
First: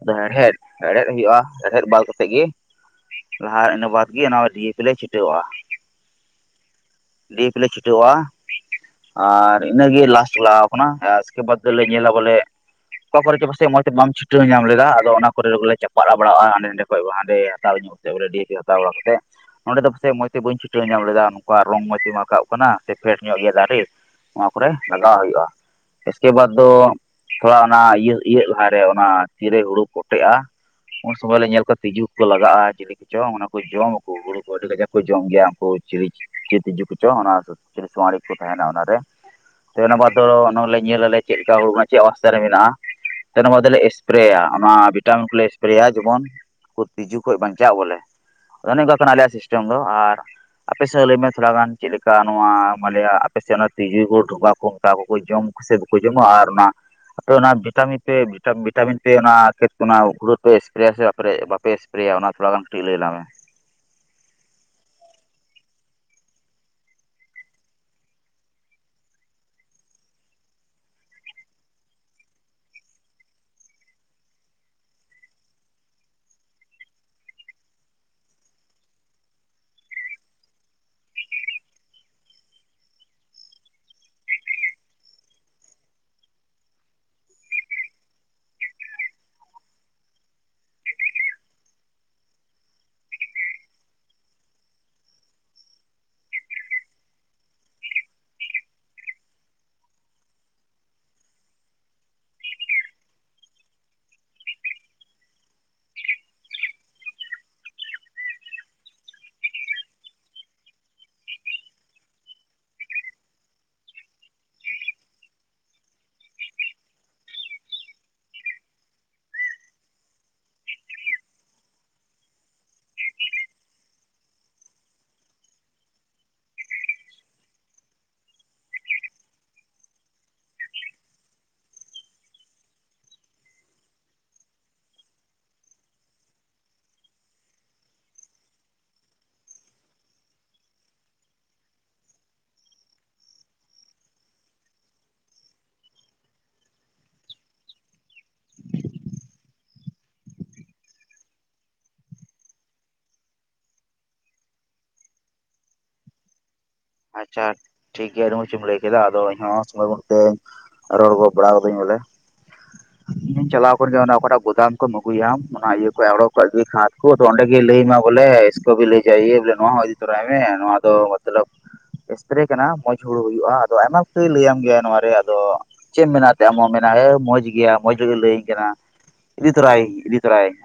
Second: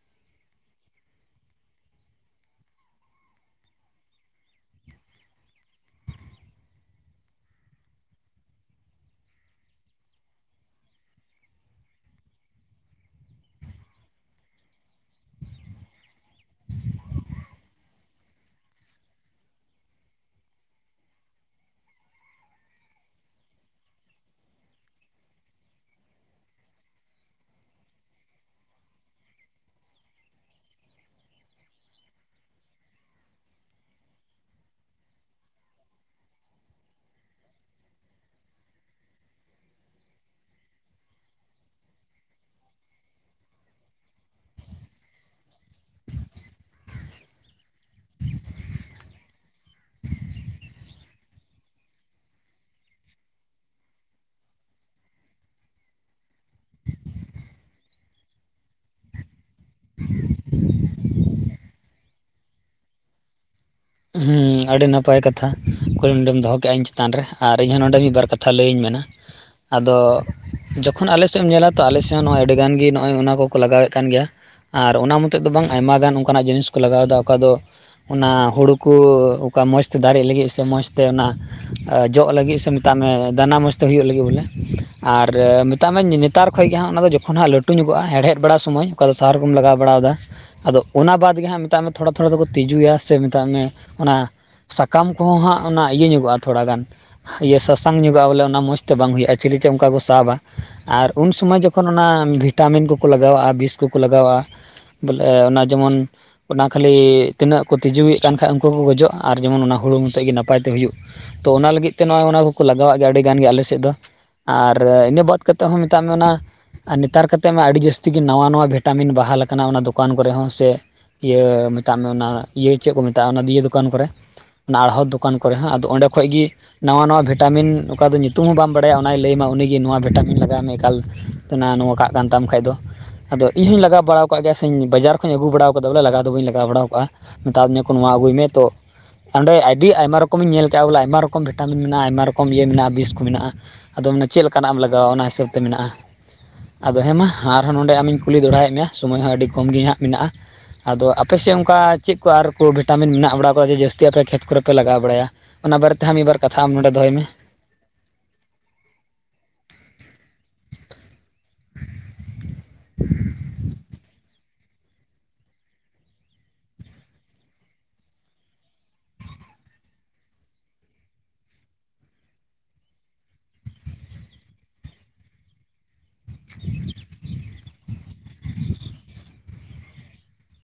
ᱟᱫᱚ ᱦᱮᱲᱦᱮᱫ ᱦᱮᱲᱦᱮᱫ ᱦᱩᱭᱩᱜ ᱟ ᱦᱮᱲᱦᱮᱫ ᱵᱟᱫ ᱠᱟᱛᱮᱫ ᱜᱮ ᱞᱟᱦᱟ ᱤᱱᱟᱹ ᱵᱟᱫ ᱜᱮᱤᱚᱱᱟ ᱰᱤ ᱮ ᱯᱤ ᱞᱮ ᱪᱷᱩᱴᱟᱹᱣ ᱟᱜ ᱟ ᱰᱤᱭ ᱮᱯ ᱞᱮ ᱪᱷᱤᱴᱟᱹᱣ ᱪᱷᱤᱴᱟᱹᱣ ᱟᱜ ᱟ ᱟᱨ ᱤᱱᱟᱹᱜᱮ ᱞᱟᱥᱴ ᱞᱟᱜᱟᱣ ᱠᱟᱱᱟ ᱮᱥᱠᱮ ᱵᱟᱫᱽ ᱫᱚᱞᱮ ᱧᱮᱞᱟ ᱵᱚᱞᱮ ᱚᱠᱟ ᱠᱚ ᱨᱮᱪᱚ ᱯᱟᱥᱮᱡ ᱢᱚᱡᱽ ᱛᱮ ᱵᱟᱢ ᱪᱷᱩᱴᱟᱹᱣ ᱧᱟᱢᱟ ᱞᱮᱫᱟ᱾ ᱟᱫᱟ ᱚᱱᱟ ᱠᱚᱨᱮ ᱫᱚ ᱵᱚᱞᱮ ᱪᱟᱯᱟᱜ ᱵᱟᱲᱟᱭᱟ ᱦᱟᱱᱰᱮ ᱱᱟᱱᱰᱮ ᱠᱚᱨᱮ ᱵᱟ ᱦᱟᱱᱰᱮ ᱦᱟᱛᱟᱣ ᱤᱫᱤᱜ ᱨᱮᱰᱤ ᱮ ᱦᱟᱛᱟᱣ ᱵᱟᱲᱟ ᱠᱟᱛᱮ ᱱᱚᱰᱮ ᱫᱚ ᱯᱟᱮᱡ ᱢᱚᱸᱡᱽ ᱛᱮ ᱵᱟᱹᱧ ᱪᱷᱤᱴᱟᱹᱣ ᱧᱟᱢ ᱞᱮᱫᱟ ᱱᱚᱝᱠᱟ ᱨᱚᱝ ᱢᱚᱸᱡᱽ ᱛᱮ ᱵᱟᱝ ᱨᱟᱠᱟᱵ ᱠᱟᱱᱟ ᱥᱮ ᱯᱷᱮᱰ ᱧᱚᱜ ᱜᱮ ᱫᱟᱨᱮ ᱱᱚᱣᱟ ᱠᱚᱨᱮ ᱞᱟᱜᱟᱣ ᱦᱩᱭᱩᱜᱼᱟ᱾ ᱤᱥᱠᱮ ᱵᱟᱫᱽ ᱫᱚ ᱛᱷᱚᱲᱟ ᱚᱱᱟ ᱤᱭᱟᱹ ᱤᱭᱟᱹᱜ ᱞᱟᱦᱟᱮ ᱚᱱᱟ ᱛᱤᱨᱮ ᱦᱩᱲᱩ ᱯᱚᱴᱮᱜᱼᱟ᱾ ᱩᱱ ᱥᱚᱢᱚᱭ ᱞᱮ ᱧᱮᱞ ᱠᱚᱣᱟ ᱛᱤᱡᱩ ᱠᱚ ᱞᱟᱜᱟᱜᱼᱟ᱾ ᱠᱚ ᱪᱚᱝ ᱚᱱᱟ ᱠᱚ ᱡᱚᱢᱟᱠᱚ ᱦᱩᱲᱩ ᱠᱚ ᱟᱹᱰᱤ ᱠᱟᱡᱟᱠ ᱠᱚ ᱡᱚᱢ ᱜᱮᱭᱟ ᱩᱱᱠᱩ ᱪᱤᱞᱤ ᱛᱤᱡᱩ ᱠᱚᱪᱚᱝ ᱚᱱᱟ ᱥᱚᱣᱟᱲᱤ ᱠᱚ ᱛᱟᱦᱮᱸᱱᱟ ᱚᱱᱟᱨᱮ᱾ ᱛᱚ ᱚᱱᱟ ᱵᱟᱫᱽ ᱫᱚ ᱞᱮ ᱧᱮᱞ ᱟᱞᱮ ᱪᱮᱫ ᱞᱮᱠᱟ ᱦᱩᱬᱩ ᱪᱮᱫ ᱚᱵᱥᱛᱟ ᱨᱮ ᱢᱮᱱᱟᱜᱼᱟ᱾ ᱚᱱᱟ ᱵᱟᱫᱞᱮ ᱥᱯᱨᱮᱭᱟ ᱚᱱᱟ ᱵᱷᱤᱴᱟᱢᱤᱱ ᱠᱚᱞᱮ ᱥᱯᱨᱮᱭᱟ ᱡᱮᱢᱚᱱ ᱛᱤᱡᱩ ᱠᱷᱚᱡ ᱵᱟᱧᱪᱟᱜᱼᱟ ᱵᱚᱞᱮ᱾ ᱚᱱᱮ ᱱᱚᱝᱠᱟ ᱠᱟᱱᱟ ᱟᱞᱭᱟᱜ ᱥᱤᱥᱴᱮᱢ ᱫᱚ ᱟᱨ ᱟᱯᱮ ᱥᱮᱫ ᱞᱟᱹᱭᱢᱮ ᱛᱷᱚᱲᱟ ᱜᱟᱱ ᱪᱮᱫᱞᱮᱠᱟ? ᱚᱱᱠᱟ ᱱᱚᱣᱟ ᱢᱟᱱᱮ ᱟᱯᱮ ᱥᱮᱫ ᱚᱱᱟ ᱛᱤᱡᱩ ᱠᱚ ᱰᱷᱚᱱᱵᱟ ᱠᱚ ᱚᱱᱠᱟ ᱠᱚ ᱡᱚᱢ ᱠᱚᱥᱮ ᱵᱟᱠᱚ ᱡᱚᱢᱟ ᱟᱨ ᱚᱱᱟ [unintelligible] ᱟᱯᱮ ᱚᱱᱟ ᱵᱷᱤᱴᱟᱢᱤᱱ ᱛᱮ ᱵᱷᱤᱴᱟᱢᱤᱱ ᱛᱮᱮ ᱚᱱᱟ ᱚᱱᱟ ᱦᱩᱲᱩ ᱯᱮ ᱮᱥᱯᱨᱮ ᱟᱭᱟ ᱥᱮ ᱵᱟᱯᱮ ᱮᱥᱯᱨᱮᱭᱟ ᱚᱱᱟ ᱛᱷᱚᱲᱟ ᱜᱟᱱ ᱠᱟᱹᱴᱤᱡ ᱞᱟᱹᱭ ᱟᱞᱟᱝ ᱢᱮ? ᱦᱩ ᱟᱹᱰᱤ ᱱᱟᱯᱟᱭ ᱠᱟᱛᱷᱟ ᱠᱩᱠᱞᱤᱢ ᱫᱚᱦᱚ ᱠᱮᱫᱮᱜᱼᱟ᱾ ᱤᱧ ᱪᱮᱛᱟᱱ ᱨᱮ ᱟᱨ ᱤᱧᱦᱚᱸ ᱱᱚᱰᱮ ᱢᱤᱫᱵᱟᱨ ᱠᱟᱛᱷᱟ ᱞᱟᱹᱭᱟᱹᱧ ᱢᱮᱱᱟ ᱾ ᱟᱫᱚ ᱡᱚᱠᱷᱚᱱ ᱟᱞᱮ ᱥᱮᱫ ᱮᱢ ᱧᱮᱞᱟ ᱛᱚ ᱟᱞᱮ ᱥᱮᱫ ᱦᱚᱸ ᱱᱚᱜᱼᱚᱭ ᱟᱹᱰᱤ ᱜᱟᱱ ᱜᱮ ᱱᱚᱜᱼᱚᱭ ᱚᱱᱟ ᱠᱚᱠᱚ ᱞᱟᱜᱟᱣᱮᱫ ᱠᱟᱱ ᱜᱮᱭᱟ ᱾ ᱟᱨ ᱚᱱᱟ ᱢᱚᱛᱮᱫ ᱫᱚ ᱵᱟᱝ ᱟᱭᱢᱟ ᱜᱟᱱ ᱚᱱᱠᱟᱱᱟᱜ ᱡᱤᱱᱤᱥ ᱠᱚ ᱞᱟᱜᱟᱣᱫᱟ ᱚᱠᱟ ᱫᱚ ᱚᱱᱟ ᱦᱩᱲᱩ ᱠᱚ ᱚᱠᱟ ᱢᱚᱡᱽ ᱛᱮ ᱫᱟᱨᱮᱜ ᱞᱟᱹᱜᱤᱫ ᱥᱮ ᱢᱚᱡᱽ ᱛᱮ ᱚᱱᱟ ᱡᱚᱜ ᱞᱟᱹᱜᱤᱫ ᱥᱮ ᱢᱮᱛᱟᱜ ᱢᱮ ᱫᱟᱱᱟ ᱢᱚᱡᱽ ᱛᱮ ᱦᱩᱭᱩᱜ ᱞᱟᱹᱜᱤᱫ ᱵᱚᱞᱮ ᱾ ᱟᱨ ᱢᱮᱛᱟᱜ ᱢᱮ ᱱᱮᱛᱟᱨ ᱠᱷᱚᱱ ᱜᱮ ᱦᱟᱸᱜ ᱚᱱᱟ ᱫᱚ ᱡᱚᱠᱷᱚᱱ ᱦᱟᱸᱜ ᱞᱟᱹᱴᱩ ᱧᱚᱜᱚᱜᱼᱟ᱾ ᱦᱮᱲᱦᱮᱫ ᱵᱟᱲᱟ ᱥᱚᱢᱚᱭ ᱚᱠᱟ ᱫᱚ ᱥᱟᱨ ᱵᱚᱱ ᱞᱟᱜᱟᱣ ᱵᱟᱲᱟᱣ ᱫᱟ ᱾ ᱟᱫᱚ ᱚᱱᱟ ᱵᱟᱫᱽ ᱜᱮ ᱦᱟᱸᱜ ᱢᱮᱛᱟᱜ ᱢᱮ ᱛᱷᱚᱲᱟ ᱛᱷᱚᱲᱟ ᱫᱚᱠᱚ ᱛᱤᱡᱩᱭᱟ ᱥᱮ ᱢᱮᱛᱟᱜ ᱢᱮ ᱚᱱᱟ ᱥᱟᱠᱟᱢ ᱠᱚᱦᱚᱸ ᱦᱟᱸᱜ ᱚᱱᱟ ᱤᱭᱟᱹ ᱧᱚᱜᱚᱜᱼᱟ ᱛᱷᱚᱲᱟ ᱜᱟᱱ ᱤᱭᱟᱹ ᱥᱟᱥᱟᱝ ᱧᱚᱜᱼᱟ ᱵᱚᱞᱮ ᱚᱱᱟ ᱢᱚᱸᱡᱽᱛᱮ ᱵᱟᱝ ᱦᱩᱭᱩᱜᱼᱟ ᱪᱤᱞᱤ ᱪᱚ ᱚᱱᱠᱟ ᱠᱚ ᱥᱟᱵᱟᱼᱟ ᱾ ᱟᱨ ᱩᱱ ᱥᱚᱢᱚᱭ ᱡᱚᱠᱷᱚᱱ ᱚᱱᱟ ᱵᱷᱤᱴᱟᱢᱤᱱ ᱠᱚᱠᱚ ᱞᱟᱜᱟᱣᱟᱜᱼᱟ ᱵᱤᱥ ᱠᱚᱠᱚ ᱞᱟᱜᱟᱣᱟᱜᱼᱟ ᱾ ᱵᱚᱞᱮ ᱚᱱᱟ ᱡᱮᱢᱚᱱ ᱚᱱᱟ ᱠᱷᱟᱹᱞᱤ ᱛᱤᱱᱟᱹᱜ ᱠᱚ ᱛᱤᱡᱩᱭᱮᱫ ᱠᱟᱱ ᱠᱷᱟ ᱦᱩᱲᱩ ᱠᱚᱠᱚ ᱜᱚᱡᱚᱜ ᱟᱨ ᱡᱮᱢᱚᱱ ᱚᱱᱟ ᱦᱩᱲᱩ ᱢᱚᱛᱚᱡ ᱜᱮ ᱱᱟᱯᱟᱭ ᱛᱮ ᱦᱩᱭᱩᱜ ᱾ ᱛᱚ ᱚᱱᱟ ᱞᱟᱹᱜᱤᱫ ᱛᱮ ᱱᱚᱜᱼᱚᱭ ᱚᱱᱟ ᱠᱚᱠᱚ ᱞᱟᱜᱟᱣᱟᱜ ᱜᱮᱭᱟ ᱟᱹᱰᱤ ᱜᱟᱱ ᱜᱮ ᱟᱞᱮ ᱥᱮᱫ ᱫᱚ ᱾ ᱟᱨ ᱤᱱᱟᱹ ᱵᱟᱫᱽ ᱠᱟᱛᱮᱫ ᱦᱚᱸ ᱢᱮᱛᱟᱜ ᱢᱮ ᱚᱱᱟ ᱾ ᱟᱨ ᱱᱮᱛᱟᱨ ᱠᱚᱛᱮᱜ ᱢᱟ ᱟᱹᱰᱤ ᱡᱟᱹᱥᱛᱤ ᱜᱮ ᱱᱟᱣᱟ ᱱᱟᱣᱟ ᱵᱷᱤᱴᱟᱢᱤᱱ ᱵᱟᱦᱟᱞ ᱠᱟᱱᱟ ᱚᱱᱟ ᱫᱚᱠᱟᱱ ᱠᱚᱨᱮ ᱦᱚᱸ ᱥᱮ ᱤᱭᱟᱹ ᱢᱮᱛᱟᱜ ᱢᱮ ᱚᱱᱟ ᱤᱭᱟᱹ ᱪᱮᱫ ᱠᱚ ᱢᱮᱛᱟᱜᱼᱟ ᱚᱱᱟ ᱫᱤᱭᱮ ᱫᱚᱠᱟᱱ ᱠᱚᱨᱮ ᱾ ᱚᱱᱟ ᱟᱬᱦᱚᱛ ᱫᱚᱠᱟᱱ ᱠᱚᱨᱮ ᱦᱚᱸᱟᱸᱜ ᱟᱫᱚ ᱚᱸᱰᱮ ᱠᱷᱚᱡ ᱜᱤ ᱱᱟᱣᱟ ᱱᱟᱣᱟ ᱵᱷᱤᱴᱟᱢᱤᱱ ᱚᱠᱟ ᱫᱚ ᱧᱩᱛᱩᱢ ᱦᱚᱸ ᱵᱟᱢ ᱵᱟᱲᱟᱭᱟ ᱚᱱᱟᱭ ᱞᱟᱹᱭᱢᱟ ᱩᱱᱤᱜᱮ ᱱᱚᱣᱟ ᱵᱷᱤᱴᱟᱢᱤᱱ ᱞᱟᱜᱟᱣ ᱢᱮ ᱮᱠᱟᱞ ᱚᱱᱟ ᱱᱚᱣᱟ ᱠᱟᱜ ᱠᱟᱱ ᱛᱟᱢ ᱠᱷᱟᱡ ᱫᱚ ᱾ ᱟᱫᱚ ᱤᱧ ᱦᱚᱧ ᱞᱟᱜᱟᱣ ᱵᱟᱲᱟᱣ ᱠᱟᱜ ᱜᱮᱭᱟ ᱥᱮᱧ ᱵᱟᱡᱟᱨ ᱠᱷᱚᱱᱚᱡᱧ ᱟᱹᱜᱩ ᱵᱟᱲᱟ ᱟᱠᱟᱫᱟ ᱵᱚᱞᱮ ᱞᱟᱜᱟᱣ ᱫᱚ ᱵᱟᱹᱧ ᱞᱟᱜᱟᱣ ᱵᱟᱲᱟᱣ ᱠᱟᱜᱼᱟ ᱾ ᱢᱮᱛᱟᱟᱣ ᱫᱤᱧᱟᱹ ᱠᱚ ᱱᱚᱣᱟ ᱟᱹᱜᱩᱭ ᱢᱮ ᱛᱚ ᱚᱸᱰᱮ ᱟᱹᱰᱤ ᱟᱭᱢᱟ ᱨᱚᱠᱚᱢᱤᱧ ᱧᱮᱞ ᱠᱮᱜᱼᱟ ᱵᱚᱞᱮ ᱟᱭᱢᱟ ᱨᱚᱠᱚᱢ ᱵᱷᱤᱴᱟᱢᱤᱱ ᱟᱭᱢᱟ ᱨᱚᱠᱚᱢ ᱵᱤᱥ ᱠᱚ ᱢᱮᱱᱟᱜᱼᱟ᱾ ᱟᱫᱚ ᱢᱟᱱᱮ ᱪᱮᱫ ᱞᱮᱠᱟᱱᱟᱜ ᱮᱢ ᱞᱟᱜᱟᱣᱟ ᱚᱱᱟ ᱦᱤᱥᱟᱹᱵᱽᱛᱮ ᱢᱮᱱᱟᱜᱼᱟ ᱟᱫᱚ ᱦᱮᱸ ᱢᱟ ᱟᱨᱦᱚᱸ ᱱᱚᱰᱮ ᱟᱢᱤᱧ ᱠᱩᱞᱤ ᱫᱚᱲᱟᱭᱮᱫ ᱢᱮᱭᱟ ᱥᱚᱢᱚᱭ ᱦᱚᱸ ᱟᱹᱰᱤ ᱠᱚᱢ ᱜᱮ ᱦᱟᱸᱜ ᱢᱮᱱᱟᱜᱼᱟ ᱟᱫᱚ ᱟᱯᱮᱥᱮᱫ ᱚᱱᱠᱟ ᱪᱮᱫ ᱠᱚ ᱟᱨ ᱠᱚ [unintelligible] ᱵᱷᱤᱴᱟᱢᱤᱱ ᱢᱮᱱᱟᱜ ᱵᱟᱲᱟ ᱠᱚᱣᱟ ᱡᱟᱹᱥᱛᱤ ᱟᱯᱮ ᱠᱷᱮᱛ ᱠᱚᱨᱮ ᱯᱮ ᱞᱟᱜᱟᱣ ᱵᱟᱲᱟᱭᱟ᱾ ᱚᱱᱟ ᱵᱟᱨᱮᱛᱮ ᱦᱟᱸᱜ ᱢᱤᱫ ᱵᱟᱨ ᱠᱟᱛᱷᱟ ᱟᱢ ᱱᱚᱸᱰᱮ ᱟᱪᱪᱷᱟ ᱾ ᱴᱷᱤᱠᱜᱮᱭᱟ ᱟᱹᱰᱤ ᱢᱚᱸᱡᱽ ᱮᱢ ᱞᱟᱹᱭ ᱠᱮᱫᱟ ᱟᱫᱚ ᱤᱧᱦᱚ ᱥᱚᱢᱚᱭ ᱵᱟᱱᱩᱜ ᱛᱮ ᱛᱮ ᱨᱚᱲ ᱜᱚᱜ ᱵᱟᱲᱟ ᱠᱟᱹᱫᱟᱹᱧ ᱵᱚᱞᱮ ᱾ ᱤᱧ ᱪᱟᱞᱟᱣ ᱠᱟᱱ ᱜᱮᱭᱟ ᱚᱱᱮ ᱚᱠᱟᱴᱟᱜ ᱜᱩᱫᱟᱢ ᱠᱷᱚᱱ ᱟᱹᱜᱩᱭᱟᱢ ᱾ ᱚᱱᱟ ᱤᱭᱟᱹ ᱠᱚ ᱟᱲᱚ ᱠᱷᱚᱡ ᱟᱛᱳᱫᱚ ᱚᱸᱰᱮ ᱜᱮ ᱞᱟᱹᱭᱟᱢᱮ ᱵᱚᱞᱮ ᱮᱥ ᱠᱚᱵᱮ ᱞᱟᱹᱭ ᱵᱮ ᱛᱚᱨᱟᱭ ᱢᱮ ᱱᱚᱣᱟ ᱫᱚ ᱢᱚᱛᱞᱚᱵᱼᱼ ᱮᱥᱯᱮᱨᱮ ᱠᱟᱱᱟ ᱢᱚᱸᱡᱽ ᱦᱩᱲᱩ ᱦᱩᱭᱩᱜᱼᱟ ᱟᱫᱚ ᱟᱭᱢᱟ ᱩᱥᱛᱟᱭ ᱞᱟᱹᱭᱟᱢ ᱜᱮᱭᱟ ᱱᱚᱣᱟᱟᱨᱮ ᱟᱫᱚ ᱪᱮᱫ ᱢᱮᱱᱟ ᱛᱮ ᱟᱢ ᱦᱚᱸ ᱢᱮᱱᱟ ᱦᱮᱸ ᱢᱚᱸᱡᱽ ᱜᱮᱭᱟ ᱢᱚᱸᱡᱽ ᱜᱮ ᱞᱟᱹᱭᱟᱹᱧ ᱠᱟᱱᱟ ᱾ ᱤᱫᱤ ᱛᱨᱟᱭ ᱤᱫᱤ ᱛᱨᱟᱭ ᱤᱧ᱾